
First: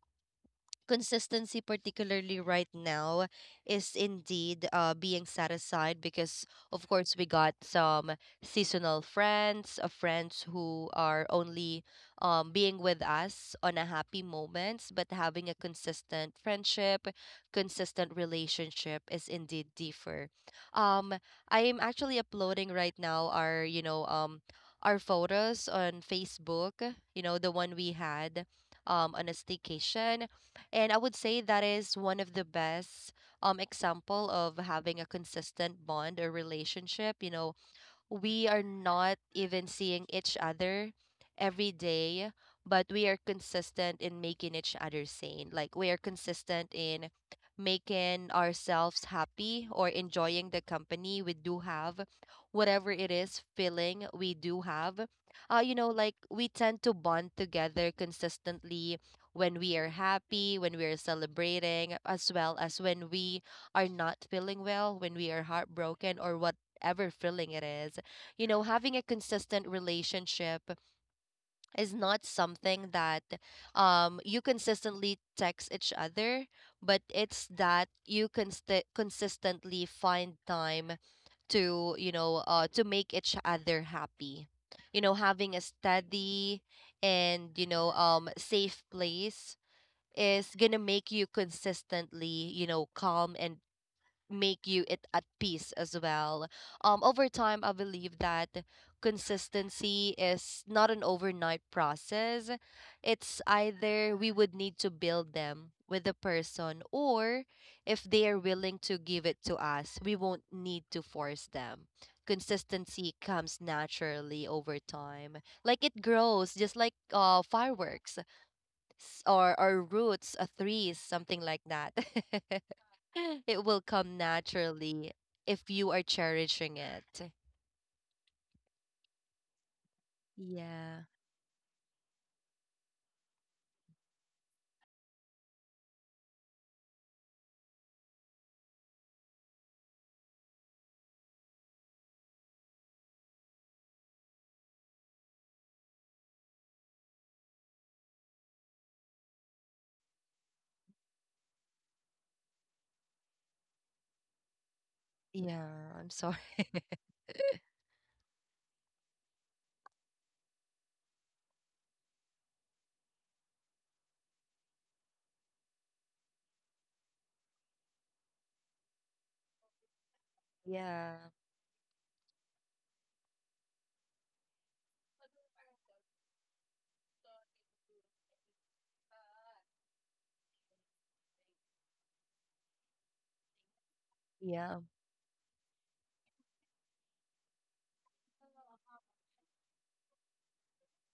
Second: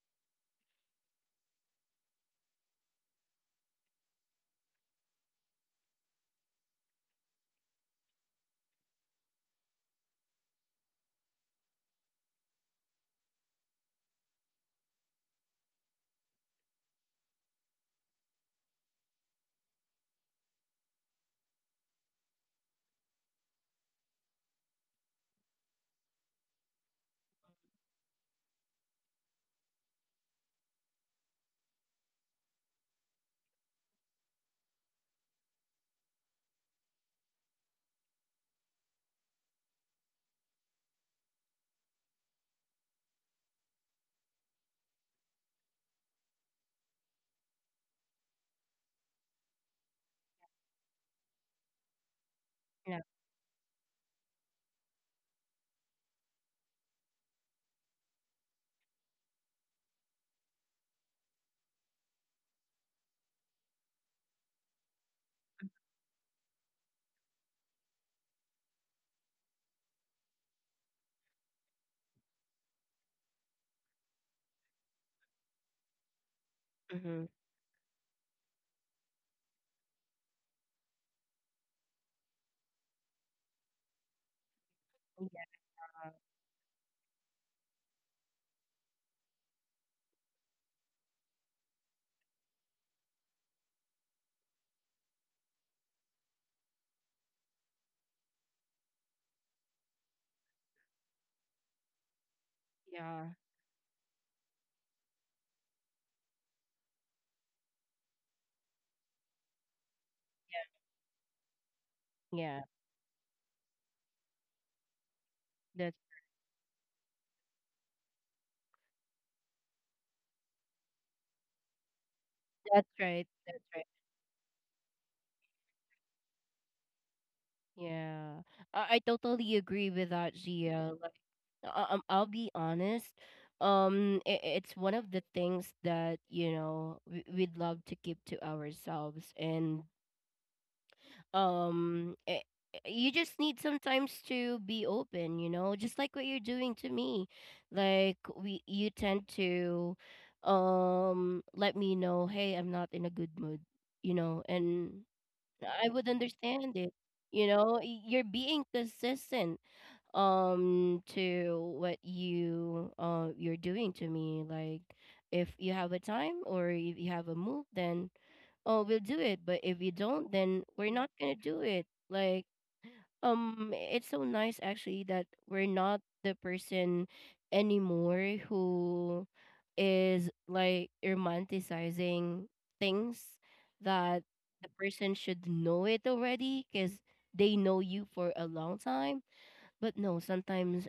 S2: consistency particularly right now is indeed uh, being set aside, because of course we got some seasonal friends, uh, friends who are only um, being with us on a happy moments. But having a consistent friendship consistent relationship is indeed deeper. um, i am actually uploading right now our you know um, our photos on Facebook, you know the one we had um, on a staycation. And I would say that is one of the best um example of having a consistent bond or relationship. You know, we are not even seeing each other every day, but we are consistent in making each other sane. Like we are consistent in making ourselves happy or enjoying the company we do have, whatever
S1: Yeah.
S2: it is feeling we do have. Uh, you know, like we tend to bond together consistently when we are happy, when we are celebrating, as well as when we are not feeling well, when we are heartbroken, or whatever feeling it is. You know having a consistent relationship is not something that um you consistently text each other, but
S1: Mm-hmm.
S2: it's that you const- consistently find time to you know uh to make each other happy. You know having
S1: Yeah.
S2: a steady and you know um safe place is gonna make you consistently you know calm and make you it at peace as well. Um, over time, I believe that consistency is not an overnight process. It's
S1: Yeah.
S2: either we would need to build them with the person, or if they are willing to give it to us, we won't need to force them.
S1: Yeah.
S2: Consistency comes naturally over time, like it
S1: That's
S2: grows, just like uh, fireworks, s- or or roots, a threes, something like that.
S1: that's right.
S2: It will
S1: That's
S2: come naturally if you are cherishing it.
S1: Yeah, I, I totally agree with that,
S2: Yeah.
S1: Gia. Like, I, um, I'll be honest. Um, I It's one of the things that, you know, we, we'd love to keep to ourselves, and um, I you just need sometimes to be open. You know, just like what you're doing to me. Like, we, you tend to, um, let me know, hey, I'm not in a good mood. You know. And
S2: Yeah. I'm
S1: I would
S2: sorry.
S1: understand it. You know, Y- you're being consistent um to what you uh you're doing to me. Like, if you have a time or if you have a move, then oh, we'll do it. But if you don't, then
S2: Yeah.
S1: we're not gonna do it. Like, um it's so nice actually that we're not the person anymore who is like romanticizing things that
S2: Yeah.
S1: the person should know it already, because they know you for a long time. But no, sometimes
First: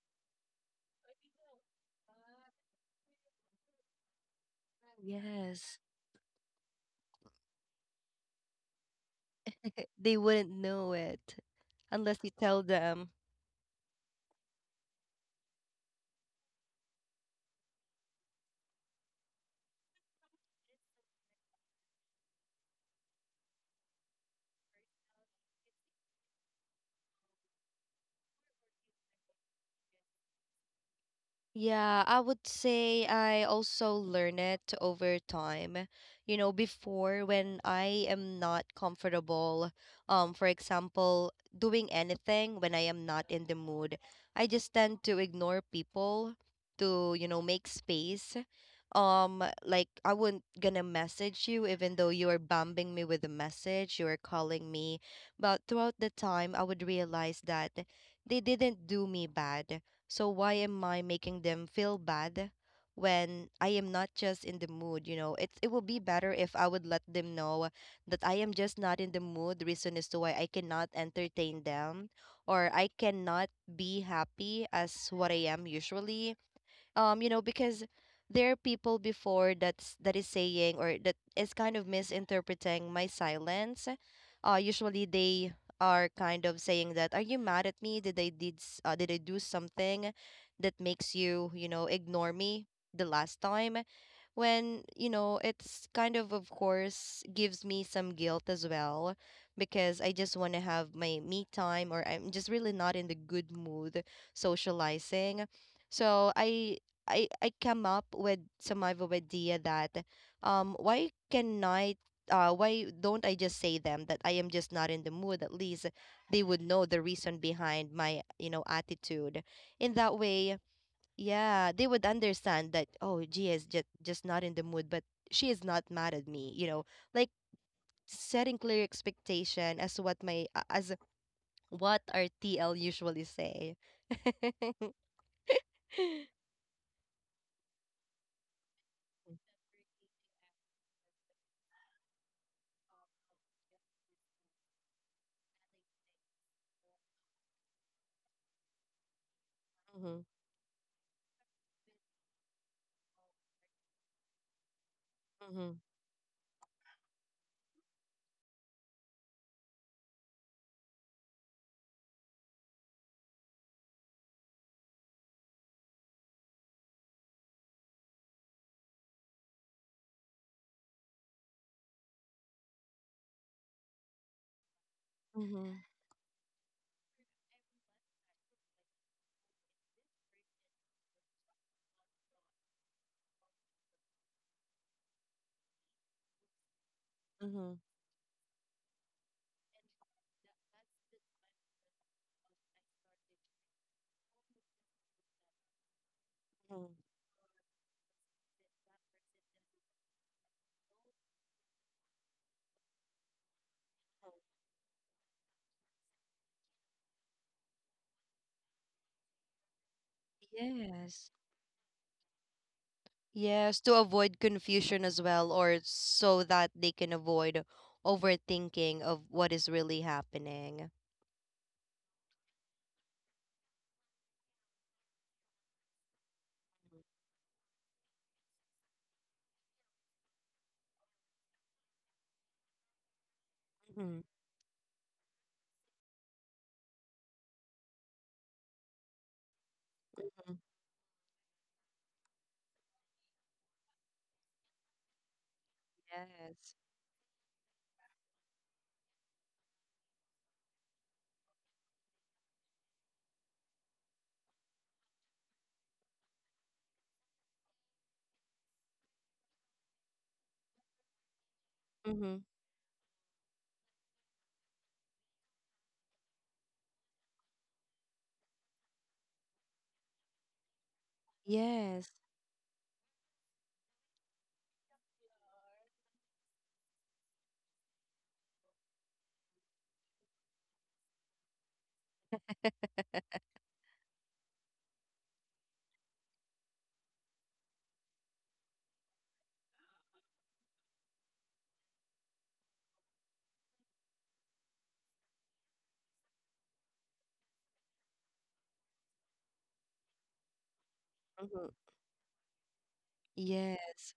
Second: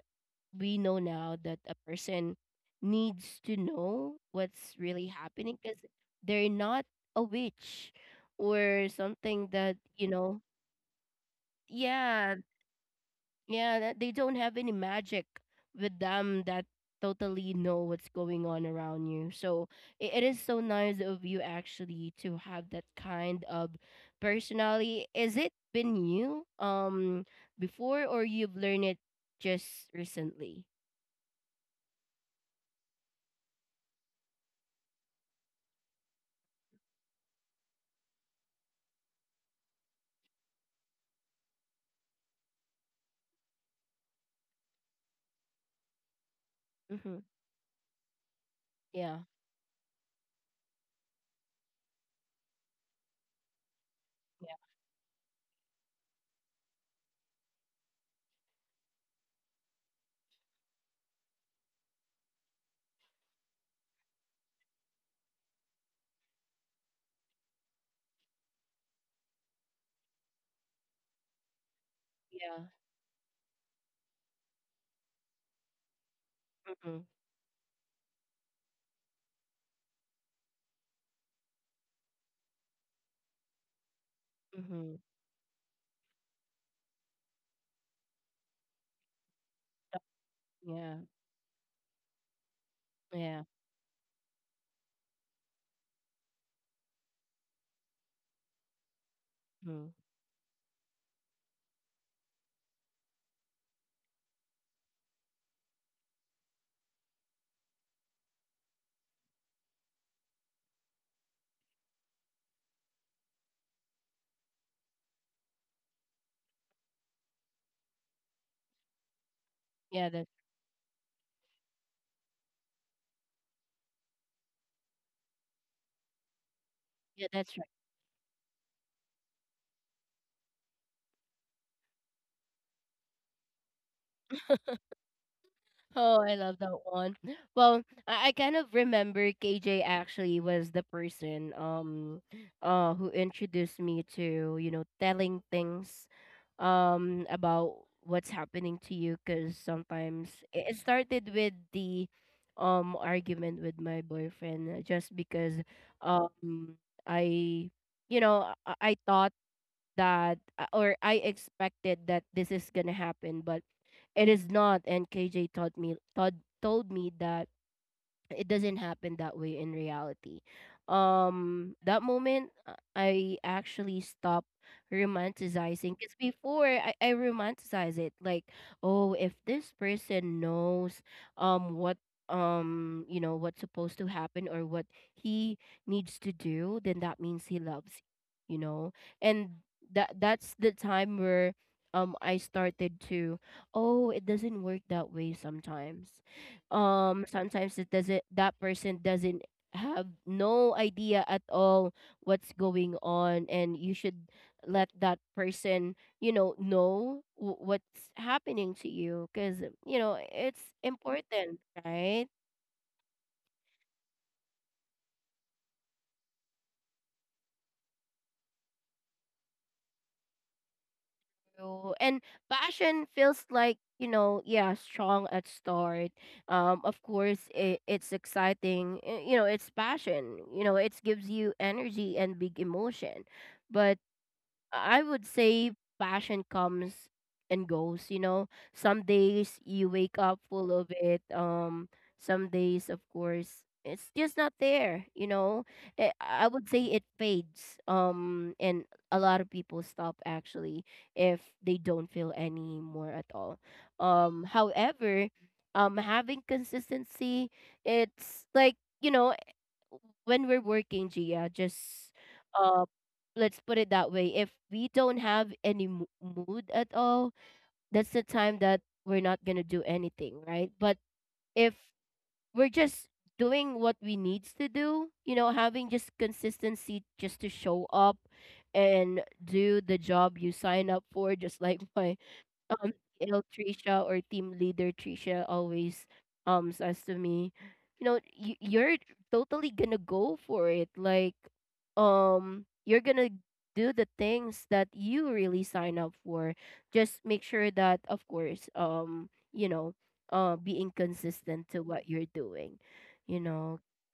S1: we know now that a person needs to know what's really happening,
S2: Yes.
S1: because they're not a witch or something that, you
S2: They
S1: know.
S2: wouldn't know it unless you
S1: Yeah,
S2: tell them.
S1: yeah, that they don't have any magic with them that totally know what's going on around you. So i- it is so nice of you actually to have that kind of personality. Is it been you, um before, or you've learned it just recently?
S2: Yeah, I would say I also learn it over time. You know, before, when I am not comfortable, um, for example, doing anything when I am not in the mood, I just tend to ignore people to,
S1: Mm-hmm.
S2: you know, make space.
S1: Yeah.
S2: Um, like I wouldn't gonna message you even though you are bombing me with a message, you are
S1: Yeah.
S2: calling me. But throughout the time, I would realize that they didn't do me bad, so why am I making them feel bad when I am not just in the mood, you know? It it will be better if I would let them know that I am just not in the mood. The reason as to why I cannot entertain them or
S1: Yeah.
S2: I cannot be happy as what I am usually
S1: Mm-hmm.
S2: um you know because there are people before that's that is saying or that is kind of misinterpreting my silence uh
S1: Mm-hmm.
S2: usually they are kind of saying that, are you mad at me? Did i did s- uh, did I do something that
S1: Yeah.
S2: makes you, you know, ignore me the last
S1: Yeah.
S2: time? When, you know, it's kind of of course gives me some guilt as well
S1: Mm-hmm.
S2: because I just want to have my me time or I'm just really not in the good mood socializing. So i I I come up with some of a idea that, um why can I, uh why don't I just say them that I am just not in the mood? At least they would know the reason behind my, you know, attitude in that
S1: Yeah. That.
S2: way. Yeah, they would understand that, oh, Gia is just just not in the mood, but she is not mad at me, you know, like,
S1: Yeah. That's
S2: setting clear expectation as what my, as what our T L usually say.
S1: Oh, I love that one. Well, I, I kind of remember K J actually was the person um uh who introduced me to, you know, telling things um about what's happening to you, because sometimes it it started with the um argument with my boyfriend, uh, just because um I you know I, I thought that, uh, or I expected that this is gonna happen, but it is not. And K J taught me told told me that it doesn't happen that way in reality. Um, that moment, uh, I actually stopped romanticizing, because before, I, I romanticize it like, oh, if this person knows, um, what, um you know what's supposed to happen or what he needs to do, then that means he loves you, you know. And that that's the time where, um I started to, oh, it doesn't work that way sometimes. Um sometimes it doesn't, that person doesn't have no idea at all what's going on, and you should let that person, you know know w- what's happening to you, because, you know, it's
S2: Yes.
S1: important, right?
S2: Yes, to avoid confusion as well, or so that they can avoid overthinking of what is really happening.
S1: So- and passion feels like, you know, yeah, strong at start, um of course. It, it's exciting, eh, you know, it's passion, you know, it gives you energy and big emotion. But
S2: Hmm.
S1: I would say passion comes and goes, you know. Some days you wake up full of it. Um some days, of course, it's just not there, you know. Eh, I would
S2: Yes.
S1: say it fades. Um and a lot of people stop actually if they don't feel any more at all. Um however, um having consistency, it's like, you know, when we're working, Gia, just,
S2: Hmm.
S1: uh, let's put it that way. If we don't have any mo- mood at all, that's the time that we're not going to do anything, right? But if
S2: Yes.
S1: we're just doing what we needs to do, you know, having just consistency, just to show up and do the job you sign up for, just like my um T L Trisha, or team leader Trisha, always um says to me, you know, you, you're totally gonna go for it. Like, um, you're gonna do the things that you really sign up for. Just make sure that, of course, um, you know, uh, being
S2: Hmm.
S1: consistent to what you're doing. You know,
S2: Yes.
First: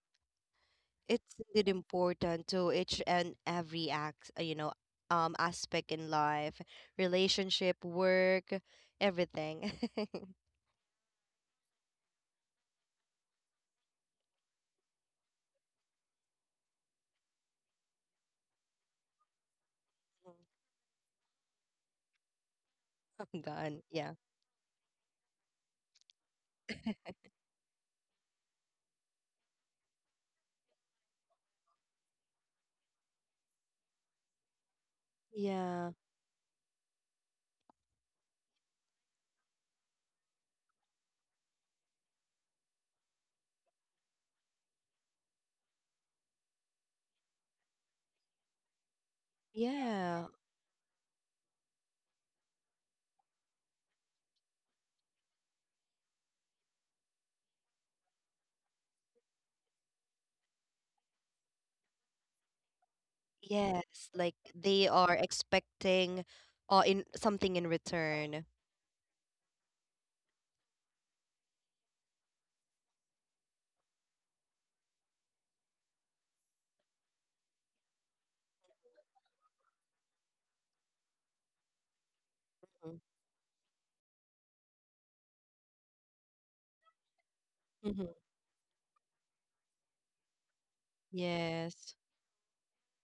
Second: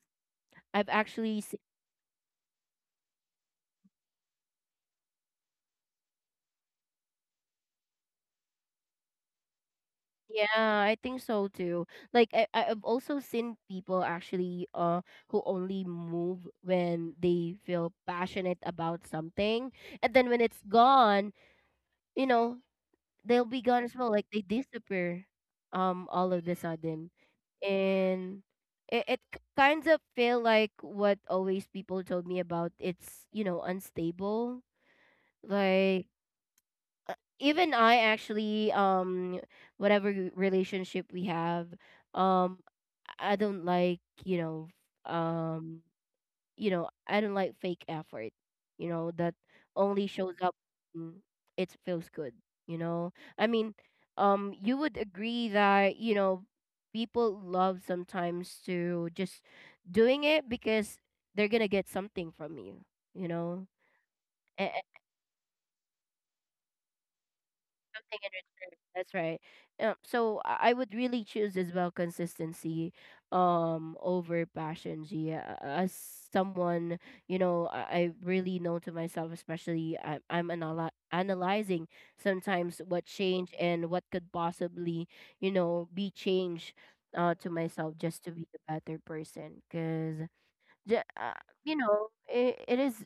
S1: I've
S2: It's
S1: actually
S2: indeed important to each and every act, uh, you know, um, aspect in life, relationship, work, everything.
S1: Yeah, I think so too. Like, I I've also seen people actually, uh who only move when they feel passionate about something, and then when it's gone, you know,
S2: I'm
S1: they'll be
S2: done.
S1: gone as well.
S2: Yeah.
S1: Like they disappear um all of the sudden. And it, it k- kinds of feel like what always people told me about, it's, you know, unstable.
S2: Yeah.
S1: Like, uh, even I actually, um whatever relationship we have, um I don't like, you know, um, you know, I don't like fake effort, you know, that only
S2: Yeah.
S1: shows up when it feels good, you know. I mean, um, you would agree that, you know, people love sometimes to just doing it because they're gonna get something from you, you know.
S2: Yes. Like they are expecting, uh, in something in
S1: Something in
S2: return.
S1: return. That's right. Um, so I I would really choose as well consistency um over passion, G A- as someone, you know, I, I really know to myself, especially I, I'm anal- analyzing sometimes what changed and what could possibly, you know, be changed, uh, to myself,
S2: Mm-hmm.
S1: just to be a better person. Because, uh, you
S2: Yes.
S1: know, it, it is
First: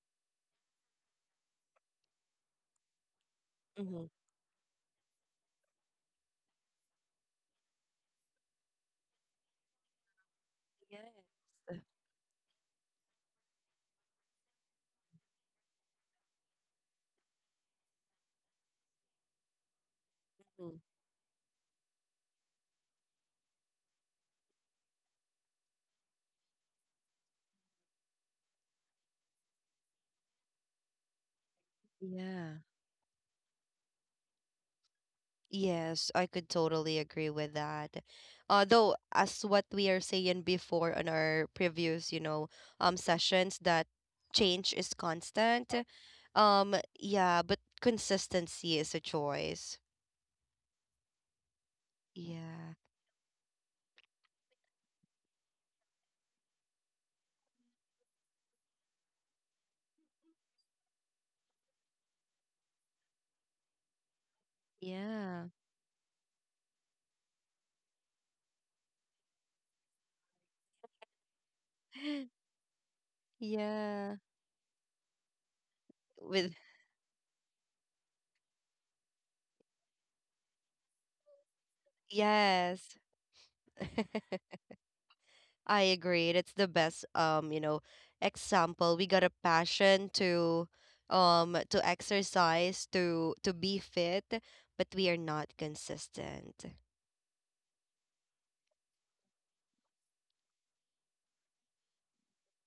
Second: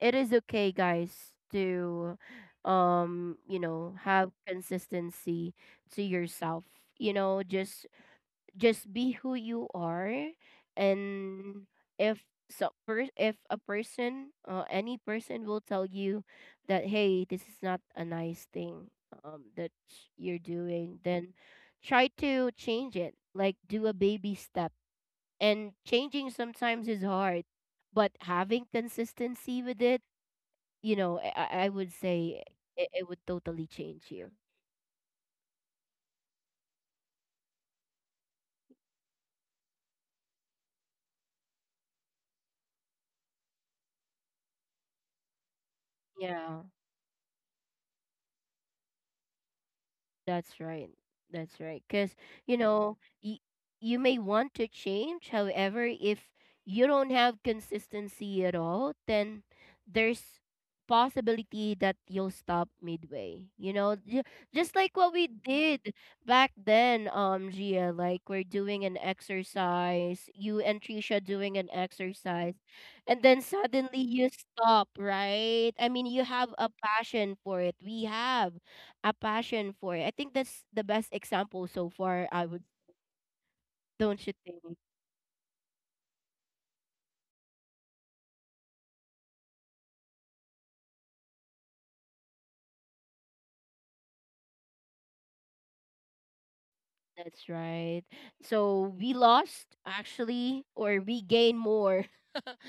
S1: it is okay, guys, to, um you know, have consistency to yourself, you know, just just be who you are. And if so per- if a person uh, any person will tell you that, hey, this is not a nice thing um that you're doing, then try to change it, like do a baby step. And changing sometimes is hard, but having consistency with it, you know, I, I I would say,
S2: Yeah.
S1: it, it would totally change you.
S2: Yes, I could totally agree with that. Although, as what we are saying before on our previous, you know, um, sessions, that change is constant.
S1: Yeah.
S2: Um, yeah, but consistency is a choice.
S1: That's right. That's right. Because, you
S2: Yeah,
S1: know, y- you may want to change. However, if you don't have consistency at all, then there's possibility that you'll stop midway. You know, Ju- just like what we
S2: yeah.
S1: did back then, um, Gia, like we're doing an exercise, you and Trisha doing an exercise, and then suddenly
S2: Yeah.
S1: you stop, right? I mean, you have
S2: With
S1: a passion for it. We have a passion for it. I think that's the best example so far. I would,
S2: yes.
S1: don't you think?
S2: I agree. It's the best um, you know, example. We got a passion to um to exercise, to to be fit, but we are not consistent.
S1: That's right. So we lost actually, or we gain more.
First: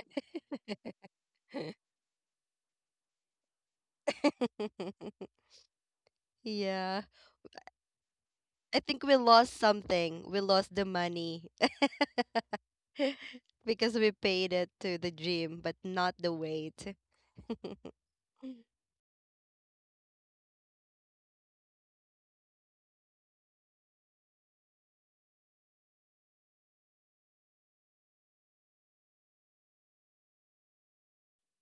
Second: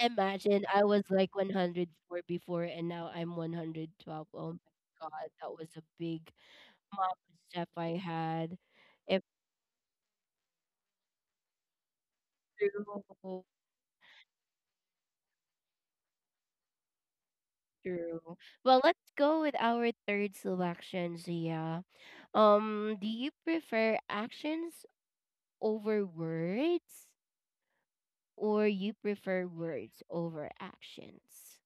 S1: Imagine I was like one hundred four before, and now I'm one hundred twelve. Oh my god, that was a big
S2: Yeah.
S1: mom step I had.
S2: I think we
S1: If
S2: lost something. We lost the money
S1: true,
S2: because we paid it to the gym, but not the weight.
S1: true. Well, let's go with our third selection, Zia. Um, do you prefer actions over words, or you prefer words over actions?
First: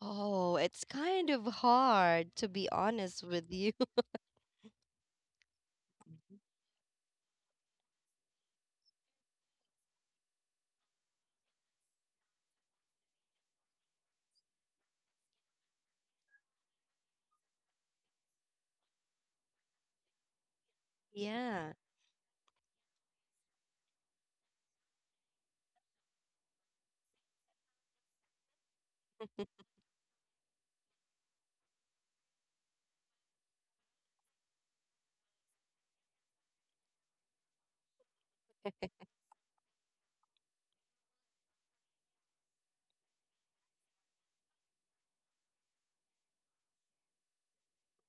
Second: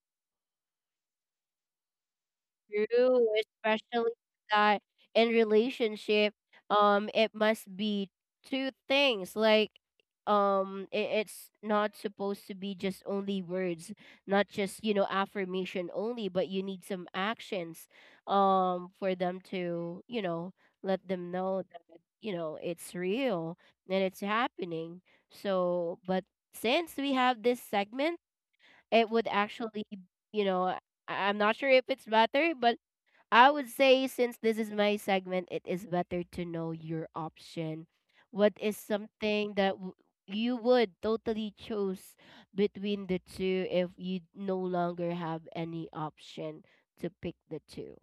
S2: Oh, it's kind of hard to be honest
S1: True,
S2: with you.
S1: especially that in relationship, um, it must be two things. Like, um, it, it's not supposed to be just only words, not just, you know, affirmation only, but you need some actions, um, for them to, you know, let them know
S2: Yeah.
S1: that, you know, it's real and it's happening. So, but since we have this segment, it would actually, you know, I- I'm not sure if it's better, but I would say since this is my segment, it is better to know your option. What is something that w- you would totally choose between the two if you no longer have any option to pick the two?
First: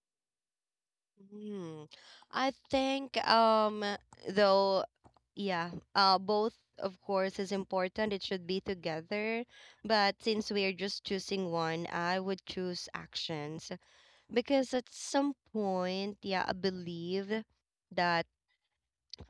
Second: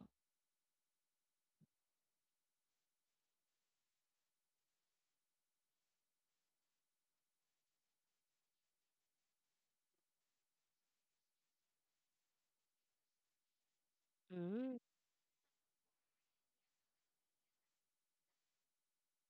S2: Hmm. I think um though yeah, uh both of course is important. It should be together, but since we are just choosing one, I would choose actions because
S1: Mm-hmm.
S2: at some point, yeah, I believe that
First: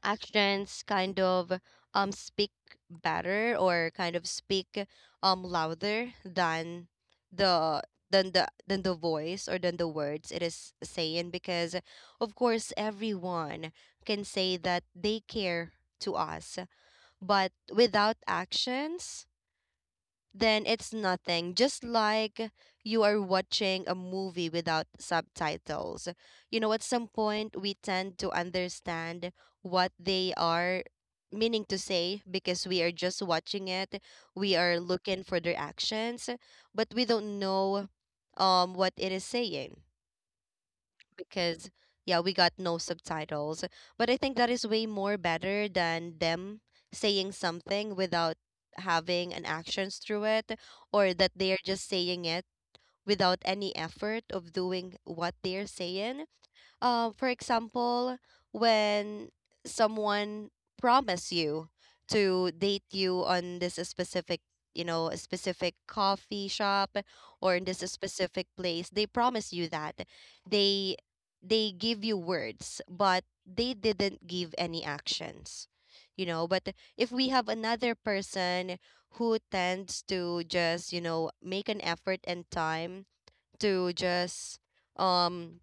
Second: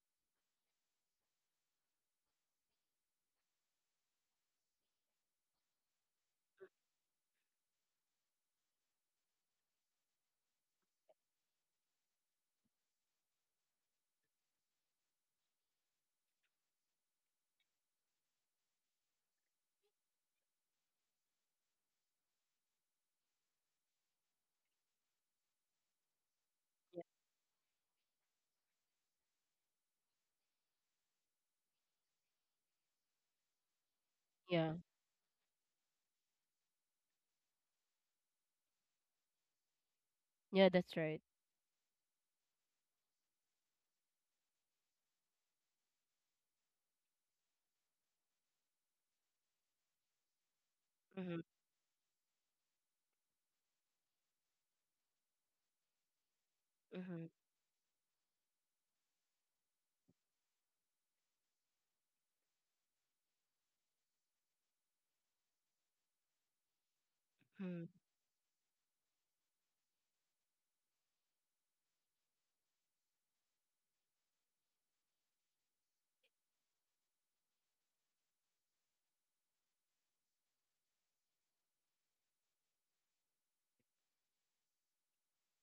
S2: actions kind of um speak better or kind of speak um louder than the than the than the voice or than the words it is saying because of course everyone can say that they care to us but without actions then it's nothing. Just like you are watching a movie without subtitles. You know, at some point, we tend to understand what they are meaning to say because we are just watching it. We
S1: Yeah.
S2: are looking for their actions, but we don't know um, what it is saying
S1: Yeah, that's right.
S2: because yeah, we got no subtitles. But I think that is way more better than them saying something without having an actions through it or that
S1: Mm-hmm.
S2: they are just saying it without any effort of doing what they're saying. Uh,
S1: Mm-hmm.
S2: for example, when someone promise you to date you on this specific, you know, a specific coffee shop or in this
S1: Mm-hmm.
S2: specific place, they promise you that they they give you words, but they didn't give any actions. You know, but if we have another person who tends to just, you know, make an effort and time to just um,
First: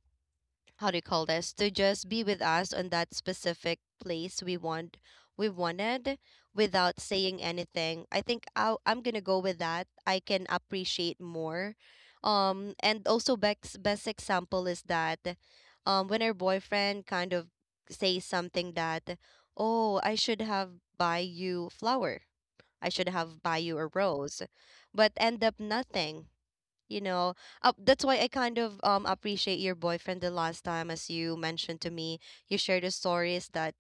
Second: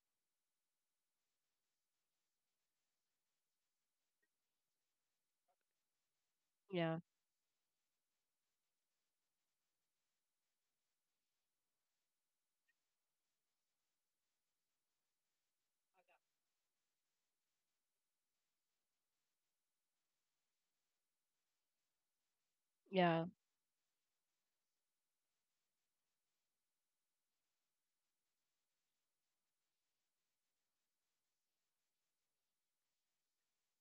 S2: how do you call this, to just be with us on that specific place we want, we wanted, without
S1: Yeah.
S2: saying anything. I think i i'm gonna go with that. I can appreciate more. Um, and also best best example is that um, when her boyfriend kind of says something that, oh, I should have buy you flower, I should
S1: Yeah.
S2: have buy you a rose, but end up nothing, you know. Uh, that's why I kind of um appreciate your boyfriend the last time. As you mentioned to me, you shared the stories that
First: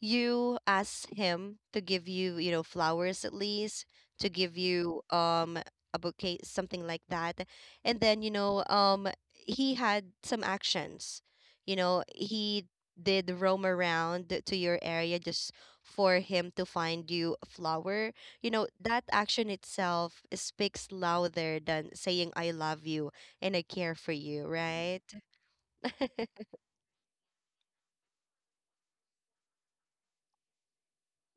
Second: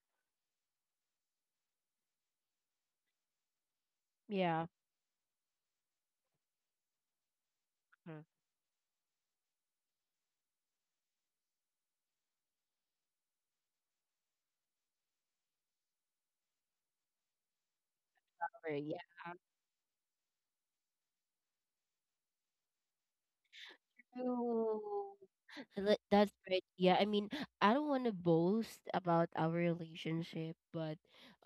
S2: you asked him to give you, you know, flowers, at least to give
S1: Yeah.
S2: you um a bouquet, something like that. And then you know um, he had some actions. You know, he did roam around to your area just for him to find you a flower. You know,
S1: Mm-hmm.
S2: that action itself speaks louder than saying I love you and I care for you, right?
S1: Oh, tha- that's right. Yeah, I mean, I don't want to boast about our relationship, but,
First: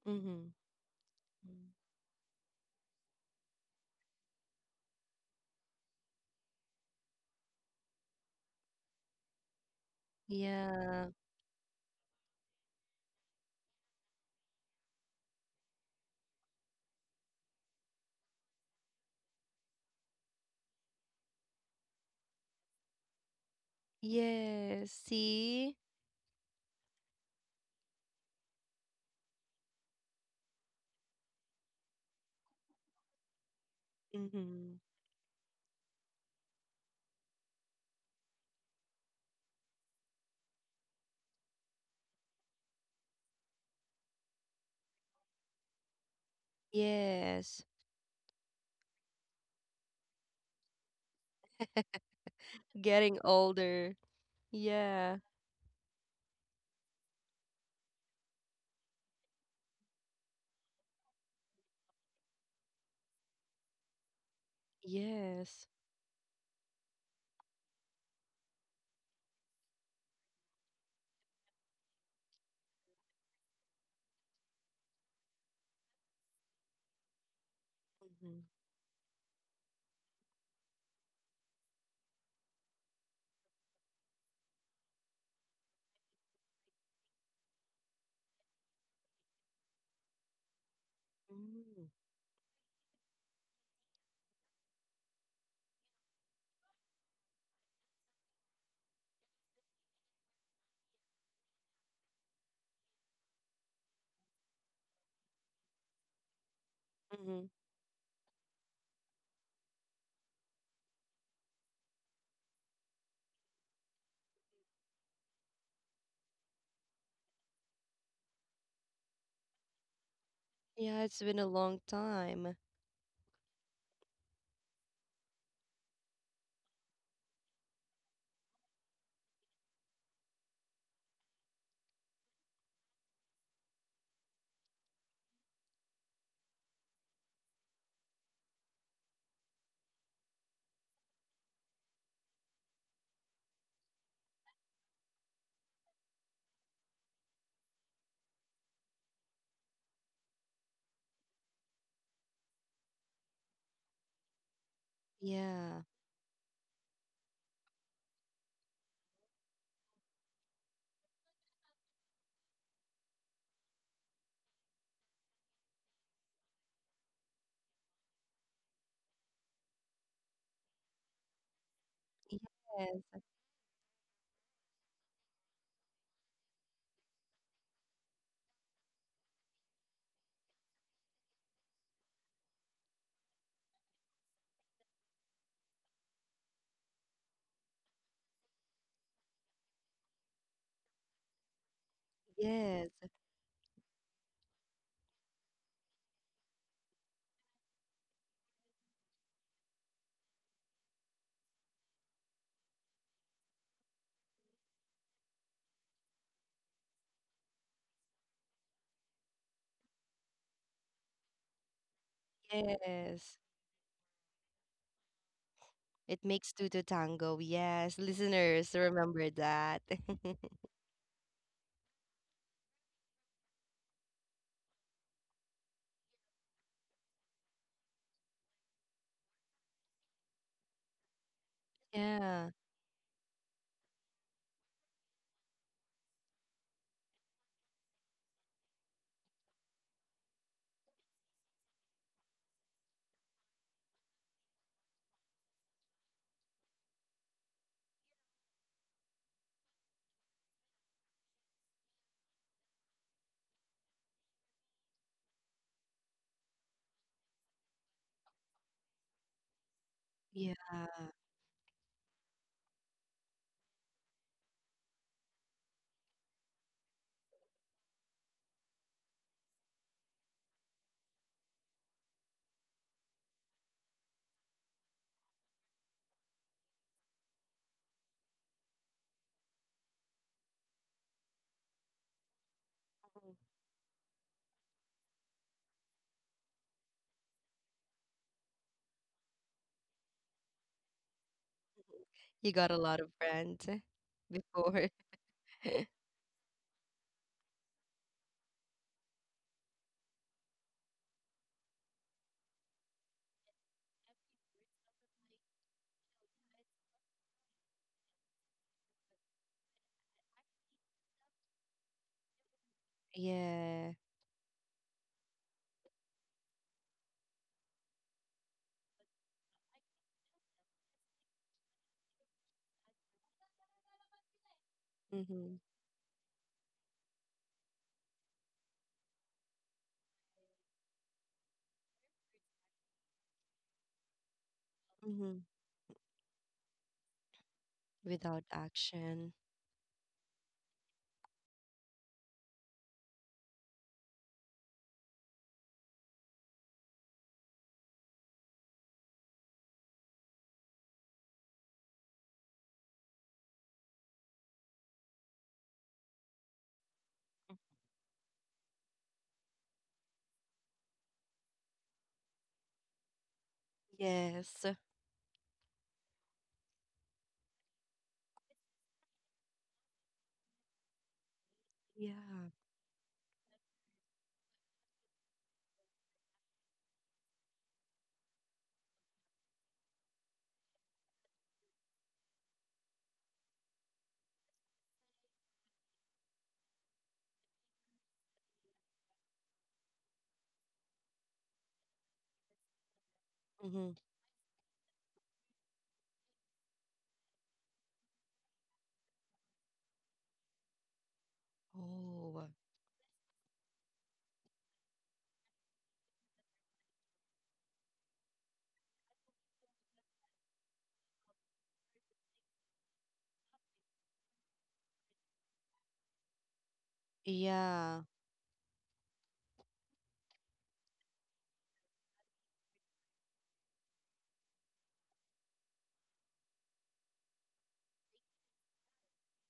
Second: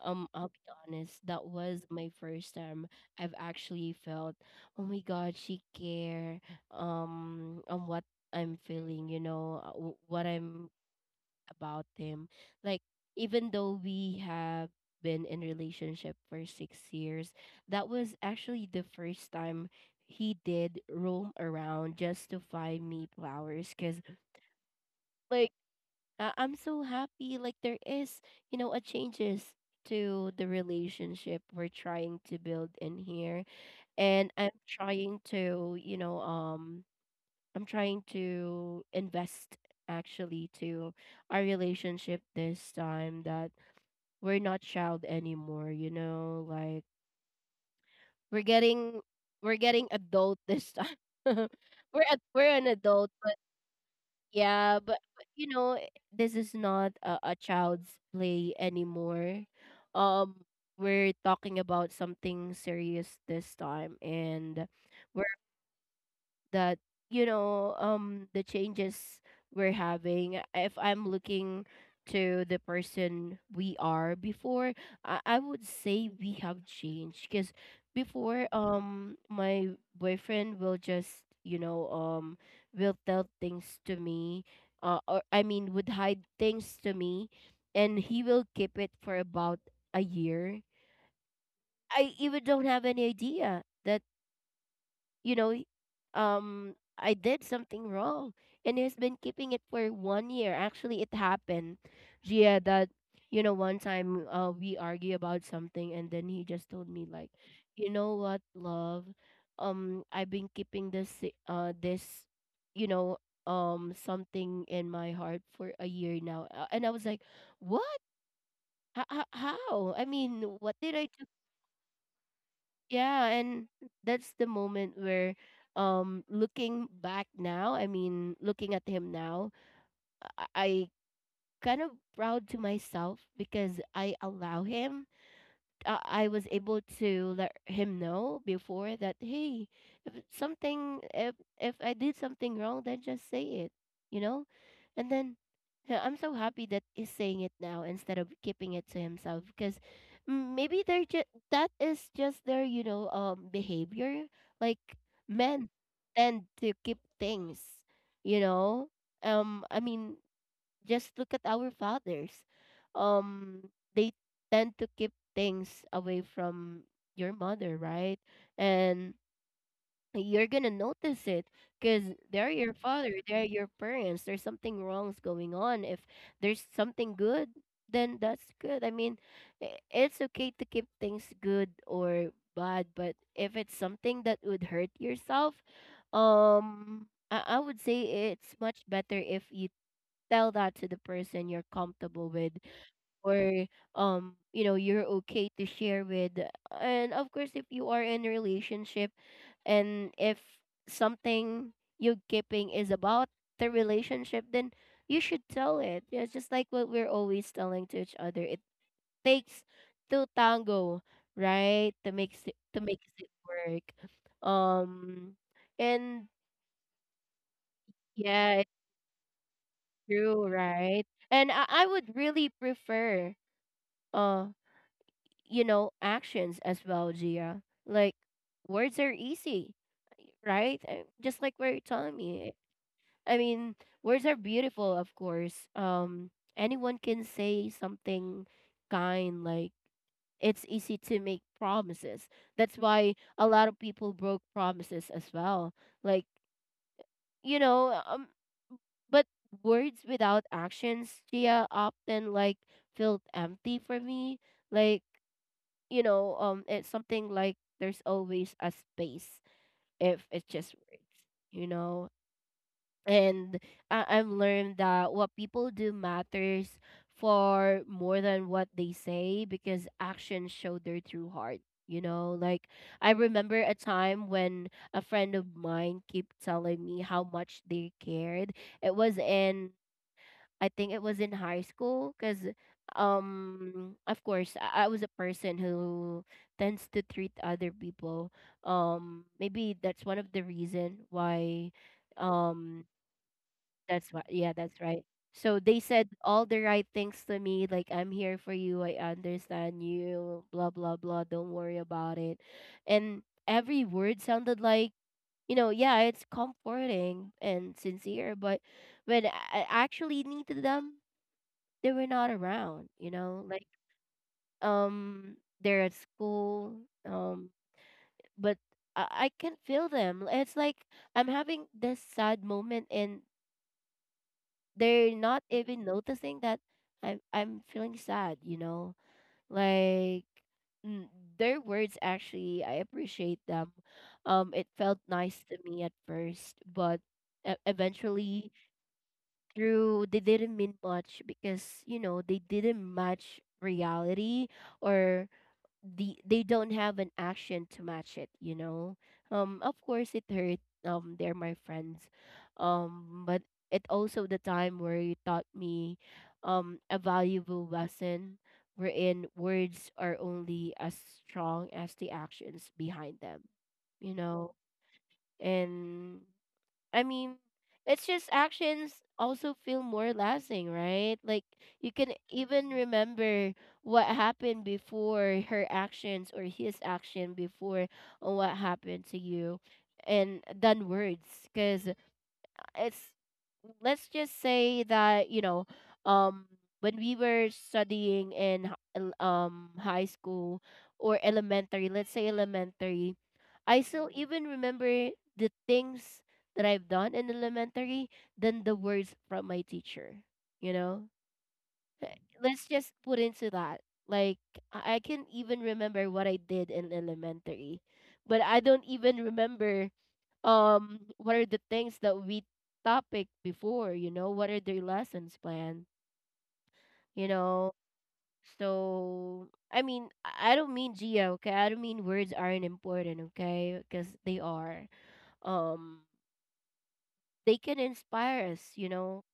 S1: um, I'll
S2: Mm-hmm.
S1: be honest, that was my first time I've actually felt, oh my God, she care um on what I'm feeling, you know, uh, wh- what I'm
S2: Yeah.
S1: about him. Like, even though we have been in relationship for 6 years, that was actually the first time he did roam around just to find me flowers, cuz
S2: Yes.
S1: like,
S2: See?
S1: I- I'm so happy, like there is, you know, a changes to the relationship we're trying to build in here, and I'm trying to, you know, um I'm trying to invest actually to our relationship this time that we're not child anymore, you know, like
S2: Yes.
S1: we're getting we're getting adult this time. we're ad- we're an adult,
S2: Getting
S1: but
S2: older.
S1: yeah, but,
S2: Yeah.
S1: but you know, i- this is not a, a child's play anymore. Um we're talking about something serious this time, and
S2: Yes.
S1: that, you know, um the changes we're having, uh, if I'm looking to the person we are before, i, I would say we have changed. Because before, um my boyfriend will just, you know, um will tell things to me, uh, or I mean, would hide things to me, and he will keep it for about a year. I even don't have any idea that, you know, um, I did something wrong. And he's been keeping it for one year. Actually, it happened, Gia, that, you know, one time, uh, we argue about something, and then he just told me, like, you know what, love? Um, I've been keeping this, se- uh, this, you know, um, something in my heart for a year now. Uh, And I was like, what? How? how? I mean, what did
S2: Yeah,
S1: I—
S2: it's been a long time.
S1: yeah. And that's the moment where, um looking back now, I mean looking at him now, I, I kind of proud to myself because I allow him— uh, I was able to let him know before that, hey, if it's something, if if I did something wrong, then just say it, you know? And then uh, I'm so happy that he's saying it now instead of keeping it to himself because, mm, maybe they're just— that is just their, you know, um behavior. Like men
S2: Yeah.
S1: tend to keep things, you know? Um I mean, just look at our fathers. Um, they tend to keep things away from your mother, right? And you're gonna notice it because they're your father,
S2: Yes.
S1: they're your parents. There's something wrong's going on. If there's something good, then that's good. I mean, i- it's okay to keep things good or bad, but if it's something that would hurt yourself, um, I, I would say it's much better if you tell that to the person you're comfortable with,
S2: Yes.
S1: or, um you know, you're okay to share with. And of course, if you are in a relationship and if something you're keeping is about the relationship, then you should tell it. Yeah, just like what we're always telling to each other, it takes two tango, right? To make it to make
S2: Yes.
S1: it work. Um
S2: It
S1: and
S2: makes two to tango. Yes.
S1: Yeah,
S2: Listeners,
S1: it's
S2: remember that.
S1: true, right? And I, I would really prefer, uh you know, actions as well, Gia. Like, words are easy, right? Uh, just like what you're telling
S2: Yeah.
S1: me. I mean, words are beautiful, of course. Um anyone can say something kind. Like, it's easy to make promises. That's why a lot of people broke promises as well. Like, you know uh, um but words without actions, Gia, often, like, felt empty for me. Like, you know, um, it's something like there's always a space if
S2: Yeah.
S1: it's just words, you know. And I- I've learned that what people do matters for more than what they say, because actions show their true heart. You know, like, I remember a time when a friend of mine kept telling me how much they cared. It was in— I think it was in high school because, um, of course, I, I was a person who tends to treat other people. Um, maybe that's one of the reason why.
S2: You got a
S1: Um,
S2: lot of rant
S1: that's why. Yeah, that's
S2: before.
S1: right. So they said all the right things to me, like, I'm here for you, I understand you, blah blah blah, don't worry about it. And every word sounded like, you know, yeah, it's comforting and sincere, but when I I actually needed them, they were not around, you know. Like,
S2: Yeah.
S1: um they're at school, um, but I, I can feel them. It's like I'm having this sad moment and they're not
S2: Mm-hmm.
S1: even noticing that I'm I'm feeling sad, you know? Like, mm, their words— actually, I appreciate them. Um it felt
S2: Mm-hmm.
S1: nice to me at first, but, e-
S2: Without
S1: eventually
S2: action.
S1: through, they didn't mean much because, you know, they didn't match reality, or the— they don't have an action to match it, you know? Um of course it hurt. Um they're my friends, um but it also the time where you taught me um a valuable lesson, wherein words are only as strong as the actions behind them, you know?
S2: Yes.
S1: And I mean, it's just— actions also feel more lasting, right? Like, you can
S2: Yeah.
S1: even remember what happened before her actions or his action before, on what happened to you, and than words, because it's— let's just say that, you know um when we were studying in h- el- um high school, or elementary, let's say elementary, I
S2: Mm-hmm.
S1: still even remember the things that I've done in elementary than the words from my teacher, you know. Eh,
S2: Oh.
S1: let's just put into that, like, i I can even remember what I did in elementary, but I don't even remember um what are the things that we topic before, you know, what are their lessons planned, you know.
S2: Yeah.
S1: So I mean, i I don't mean, Gia, okay, I don't mean words aren't important, okay, because they are. um they can inspire us, you know,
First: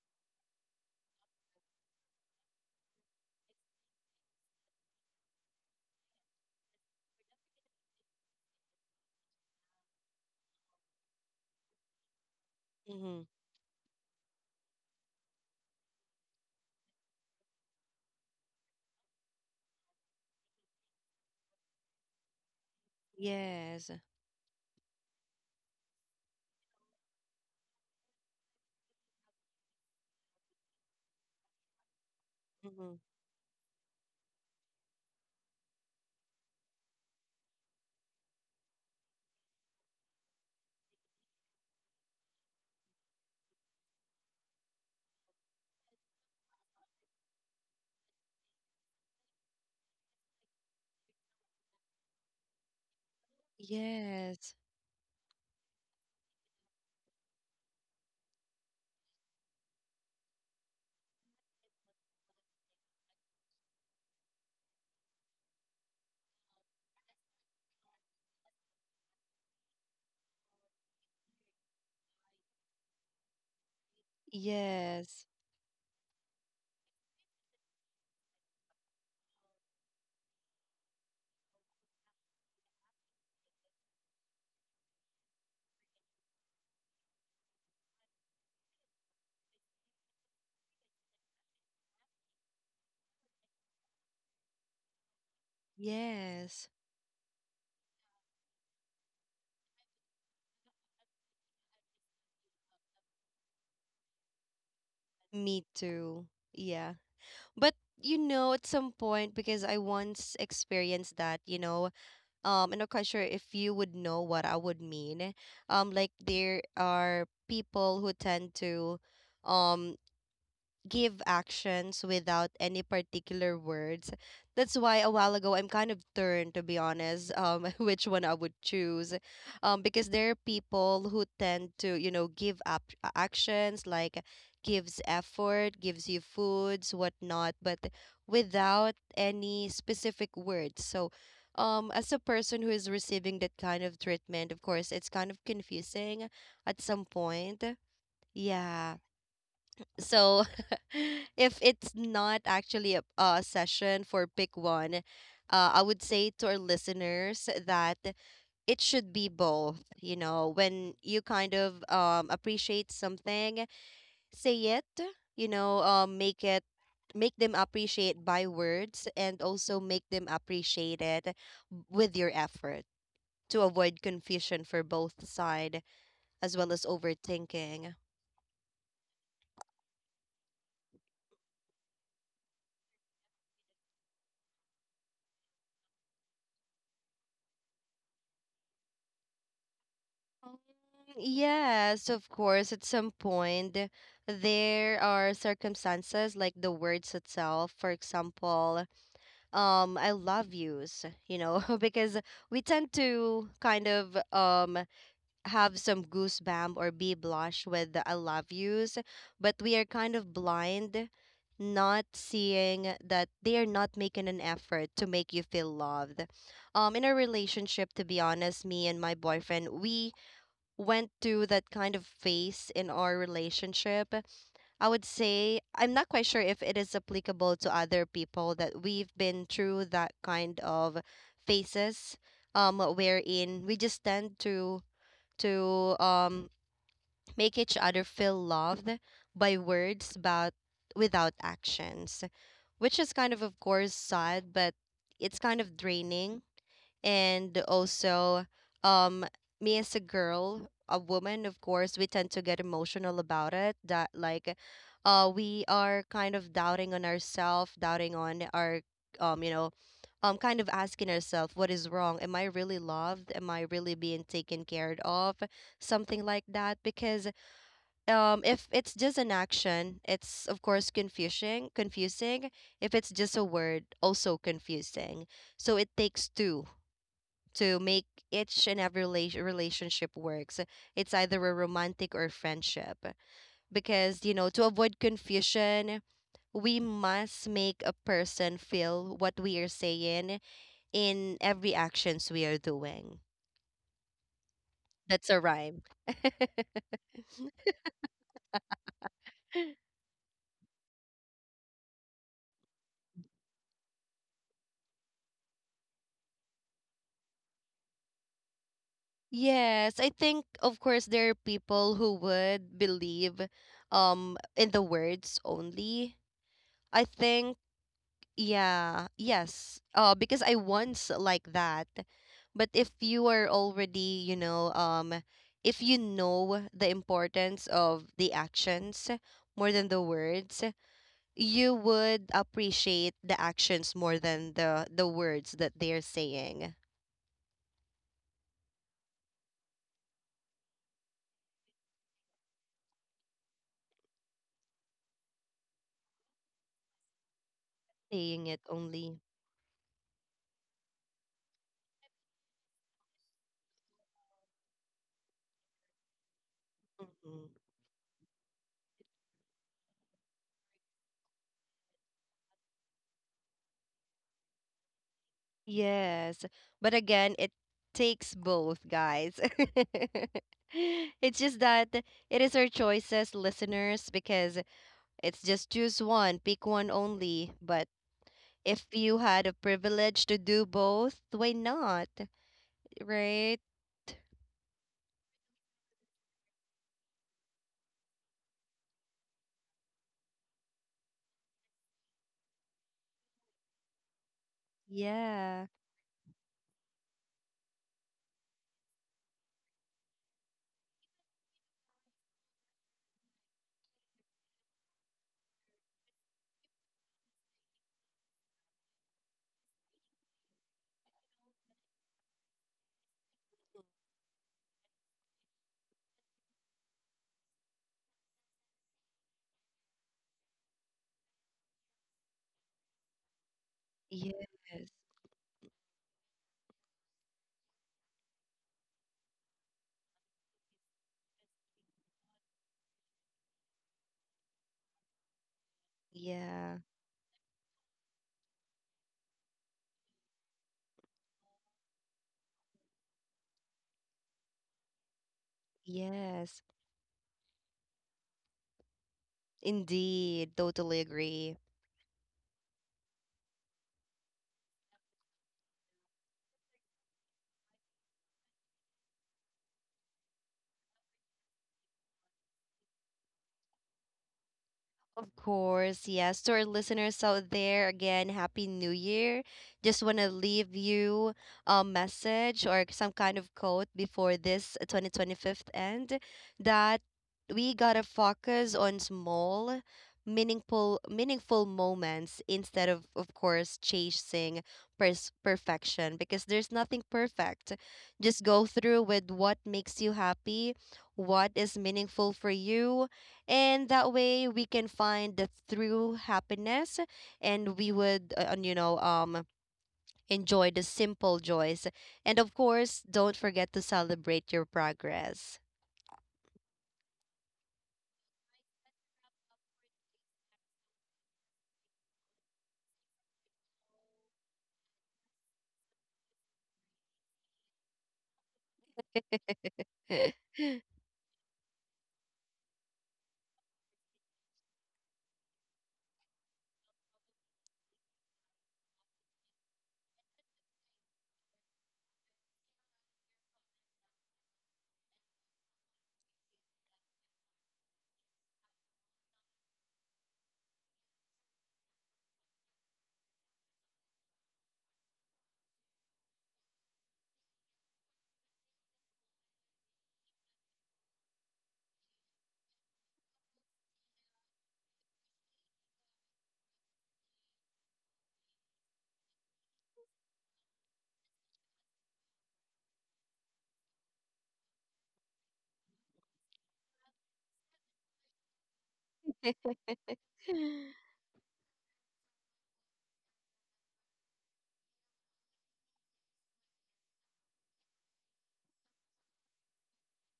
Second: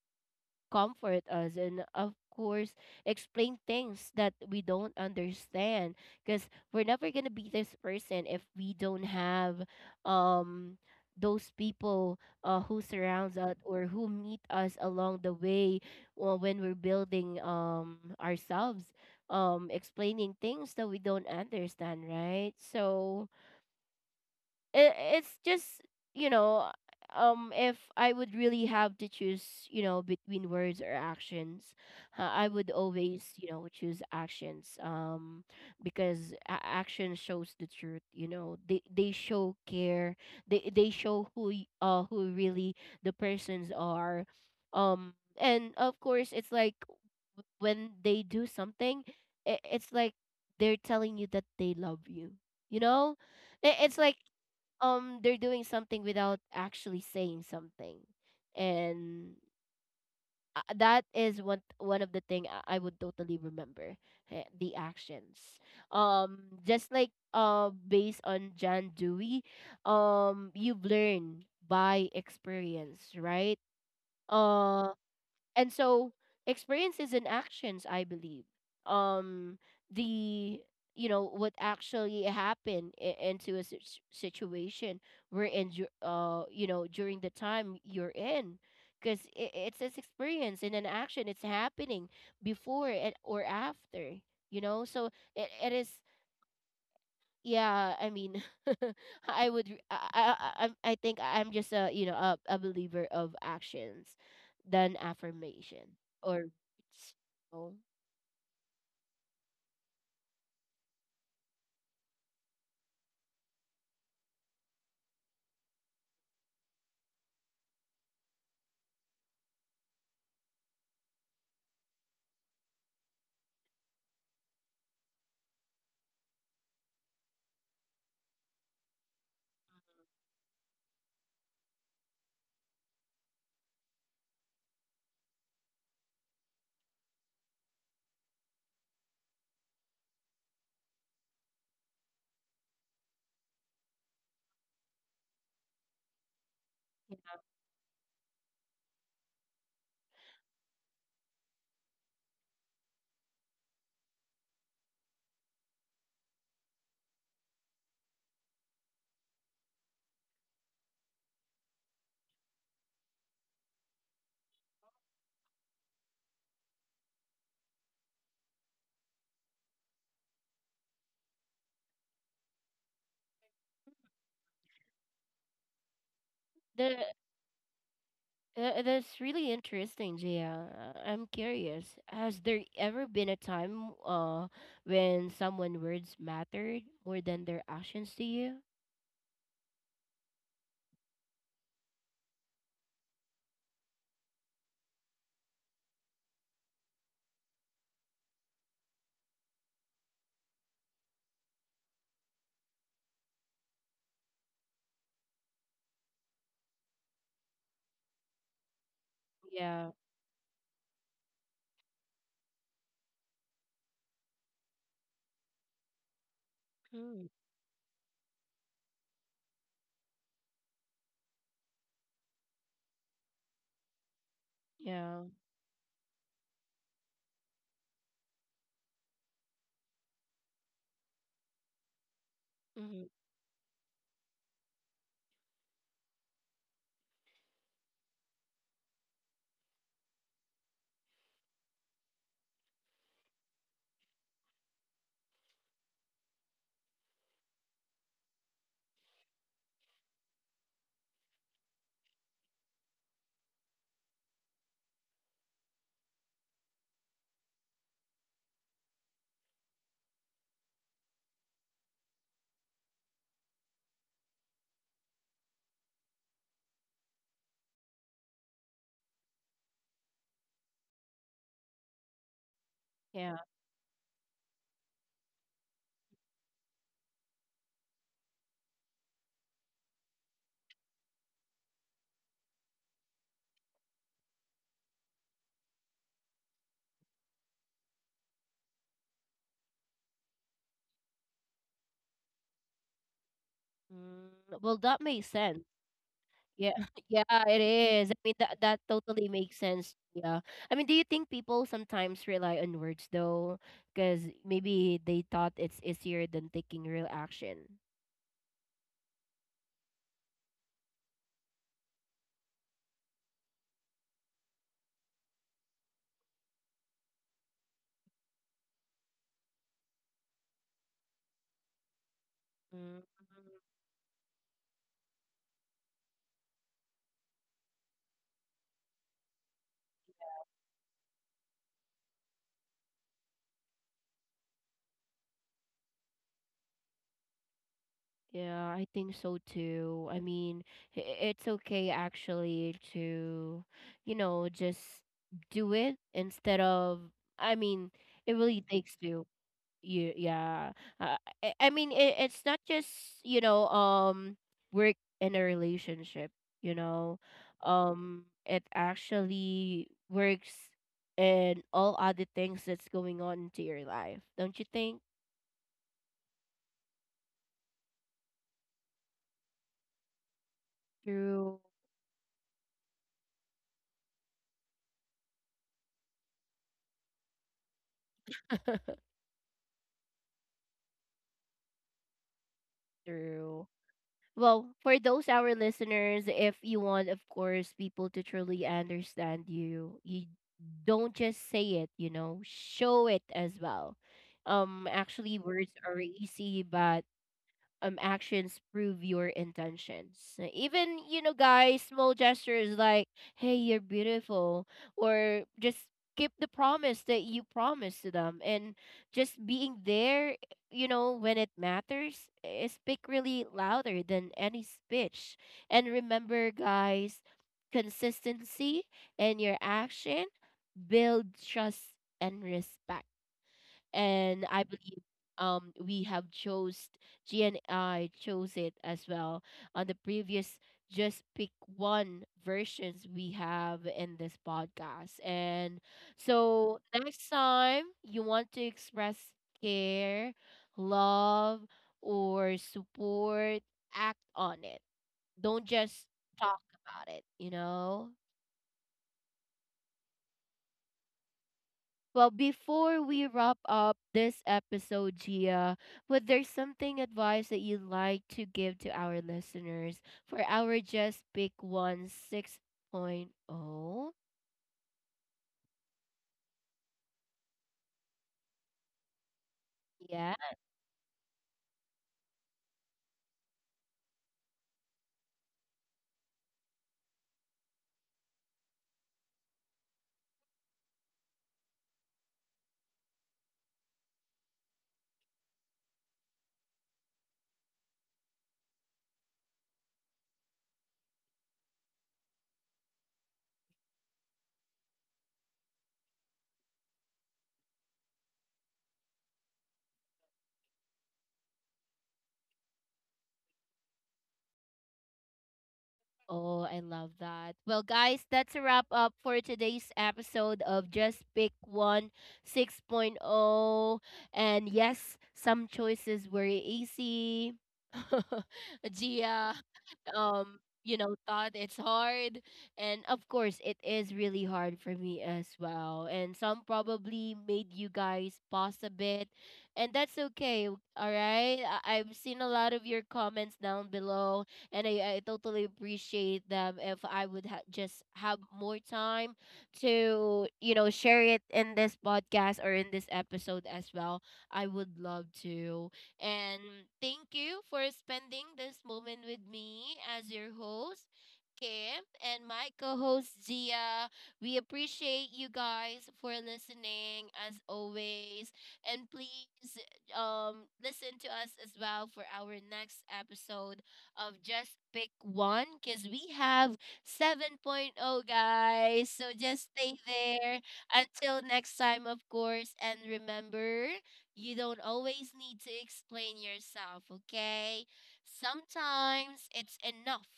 S1: comfort us, and of course explain things that we don't understand, because we're never going to be this person if we don't have um those people, uh, who
S2: Mm-hmm.
S1: surrounds us or who meet us along the way, or when we're building um ourselves, um explaining things that we don't understand, right? So
S2: Yes.
S1: it, it's just, you know, um if I would really have to choose, you know, between words or actions, uh, I would always, you know, choose actions. Um because, a- action shows the truth, you know. They they show care, they they show who y- uh who really the persons are. um and of course it's like, w- when they do something, it, it's like they're telling you that they love you, you know? I- it's like,
S2: Yes.
S1: um they're doing something without actually saying something. And, uh, that is one one of the thing i I would totally remember, eh, the actions. Um just like, uh based on Jan Dewey, um you've learned by experience, right? Um,
S2: Yes.
S1: and so, experiences and actions, I believe, um the, you know, what actually happened i- into a sit- situation we're in, dur- uh you know, during the time you're in, because it's this experience and an action, it's happening before it or after, you know. So it, it is—
S2: Yes.
S1: yeah, I mean, I would re- i i i I- I think I'm just, a you know, a, a believer of actions than
S2: Me
S1: affirmation
S2: too.
S1: or
S2: Yeah.
S1: words. So
S2: But you know, at some point, because I once experienced that, you know, um, I'm not quite sure if you would know what I would mean. Um, like there are people who tend to um give actions without any particular words. That's why a while ago I'm kind of turned to be honest, um, which one I would choose, um, because there are people who tend to, you know, give up uh, actions like gives effort, gives you foods, whatnot, but without any specific words. So. Um, as a person who is receiving that kind of treatment, of course, it's kind of confusing at some
S1: yeah.
S2: point. Yeah. So if it's not actually a, a session for pick one, uh, I would say to our listeners that it should be both. You know, when you kind of um, appreciate something, say it, you know, um, make it make them appreciate by words and also make them appreciate it with your effort to avoid confusion for both side as well as
S1: The,
S2: overthinking.
S1: uh, that's really interesting, Gia. Uh, I'm curious, has there ever been a time, uh, when someone words mattered more than their actions to you?
S2: Um, Yes, of course. At some point, there are circumstances like the words itself. For example, um, I love yous, you know, because we tend to kind of um have some goosebump or be blush with the I love yous, but we are
S1: Yeah.
S2: kind of blind, not seeing that they are not making an effort to make you feel loved. Um, in a
S1: Mm.
S2: relationship, to be honest, me and my boyfriend, we went through that kind of phase in our relationship. I would
S1: Yeah.
S2: say I'm not quite sure if it is applicable to other people that we've been through that kind of phases um
S1: Hmm.
S2: wherein we just tend to to um make each other feel loved by words but without actions, which is kind of of course sad, but it's kind of draining and also um, me as a girl, a woman, of course we tend to get emotional about it, that like uh, we are kind of doubting on ourselves, doubting on our um, you know um, kind of asking ourselves what is wrong, am I really loved, am I really being taken care of, something like that. Because um if it's just an action it's of course confusing, confusing if it's
S1: Yeah.
S2: just a word also confusing. So it takes two to make each and every rela- relationship works. It's either a romantic or friendship. Because, you know, to avoid confusion, we must make a person feel what we are saying in every actions we are doing.
S1: Mm. Well, that makes
S2: That's a
S1: sense.
S2: rhyme.
S1: Yeah, yeah, it is. I mean, that that totally makes sense. Yeah. I mean, do you think people sometimes rely on words, though? Because maybe they thought it's easier than taking real action.
S2: Yes, I think of course there are people who would believe um in the words only. I think, yeah, yes. Uh, because I once like that. But if
S1: Mm.
S2: you are already, you know, um, if you know the importance of the actions more than the words, you would appreciate the actions more than the the words that they're saying.
S1: Yeah, I think so too. I mean, i- it's okay actually to, you know, just do it instead of, I mean, it
S2: Saying
S1: really
S2: it
S1: takes
S2: only.
S1: two. You— yeah. Uh, i I mean, it, it's not just, you know, um work in a relationship, you know. Um it actually works in all other things that's going on into your life, don't you think?
S2: Yes. But again, it takes both, guys. It's
S1: Through.
S2: just that it is our choices, listeners, because it's just choose one, pick one only. But if you had a privilege to do both, why not? Right?
S1: Through. Well, for those our listeners, if you want, of course, people to truly understand you, you don't just say it, you know, show it as well. Um, actually,
S2: Yeah.
S1: words are easy, but um actions prove your intentions. Uh, Even, you know, guys, small gestures like, hey, you're beautiful, or just keep the promise that you promised to them, and just being there, you know, when it matters, eh, speak really louder than any speech. And remember, guys, consistency and your action build trust and respect. And I
S2: Yes.
S1: believe um we have chose— G and I chose it as well on the previous just pick one versions we have in this podcast. And so
S2: Yeah.
S1: next time you want to express care, love, or support, act on it. Don't just talk
S2: Yes.
S1: about it, you know.
S2: Indeed. Totally agree.
S1: Well, before we wrap up this episode, Gia, would there something advice that you'd like to give to our listeners for our Just Pick One 6.0? Point oh?
S2: Of course, yes. To our listeners out there, again, Happy New Year. Just want to
S1: Yeah.
S2: leave you a message or some kind of quote before this twenty twenty-five end, that we gotta focus on small, meaningful, meaningful moments instead of, of course, chasing pers- perfection because there's nothing perfect. Just go through with what makes you happy, what is meaningful for you, and that way we can find the true happiness and we would uh, and, you know um, enjoy the simple joys, and of course don't forget to celebrate your progress.
S1: Oh, I love that. Well, guys, that's a wrap up for today's episode of Just Pick One 6.0. Point oh. And yes, some choices were easy. Gia. Um you know, thought it's hard, and of course it is really hard for me as well, and some probably made you guys pause a bit, and that's okay. All right, I- I've seen a lot of your comments down below, and i, I totally appreciate them. If I would ha- just have more time to, you know, share it in this podcast or in this episode as well, I would love to. And thank you for spending this moment with me as your host, Kim, and my co host, Zia. We appreciate you guys for listening as always. And please, um, listen to us as well for our next episode of Just Pick One, because we have 7.0, point oh, guys. So just stay there until next time, of course. And remember, you don't always need to explain yourself, okay? Sometimes it's enough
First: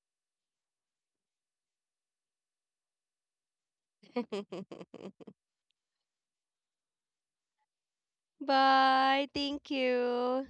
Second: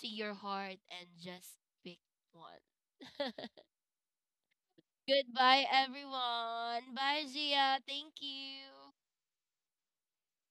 S1: to your heart, and just pick one. Goodbye, everyone. Bye, Gia. Thank you.
S2: Bye, thank you.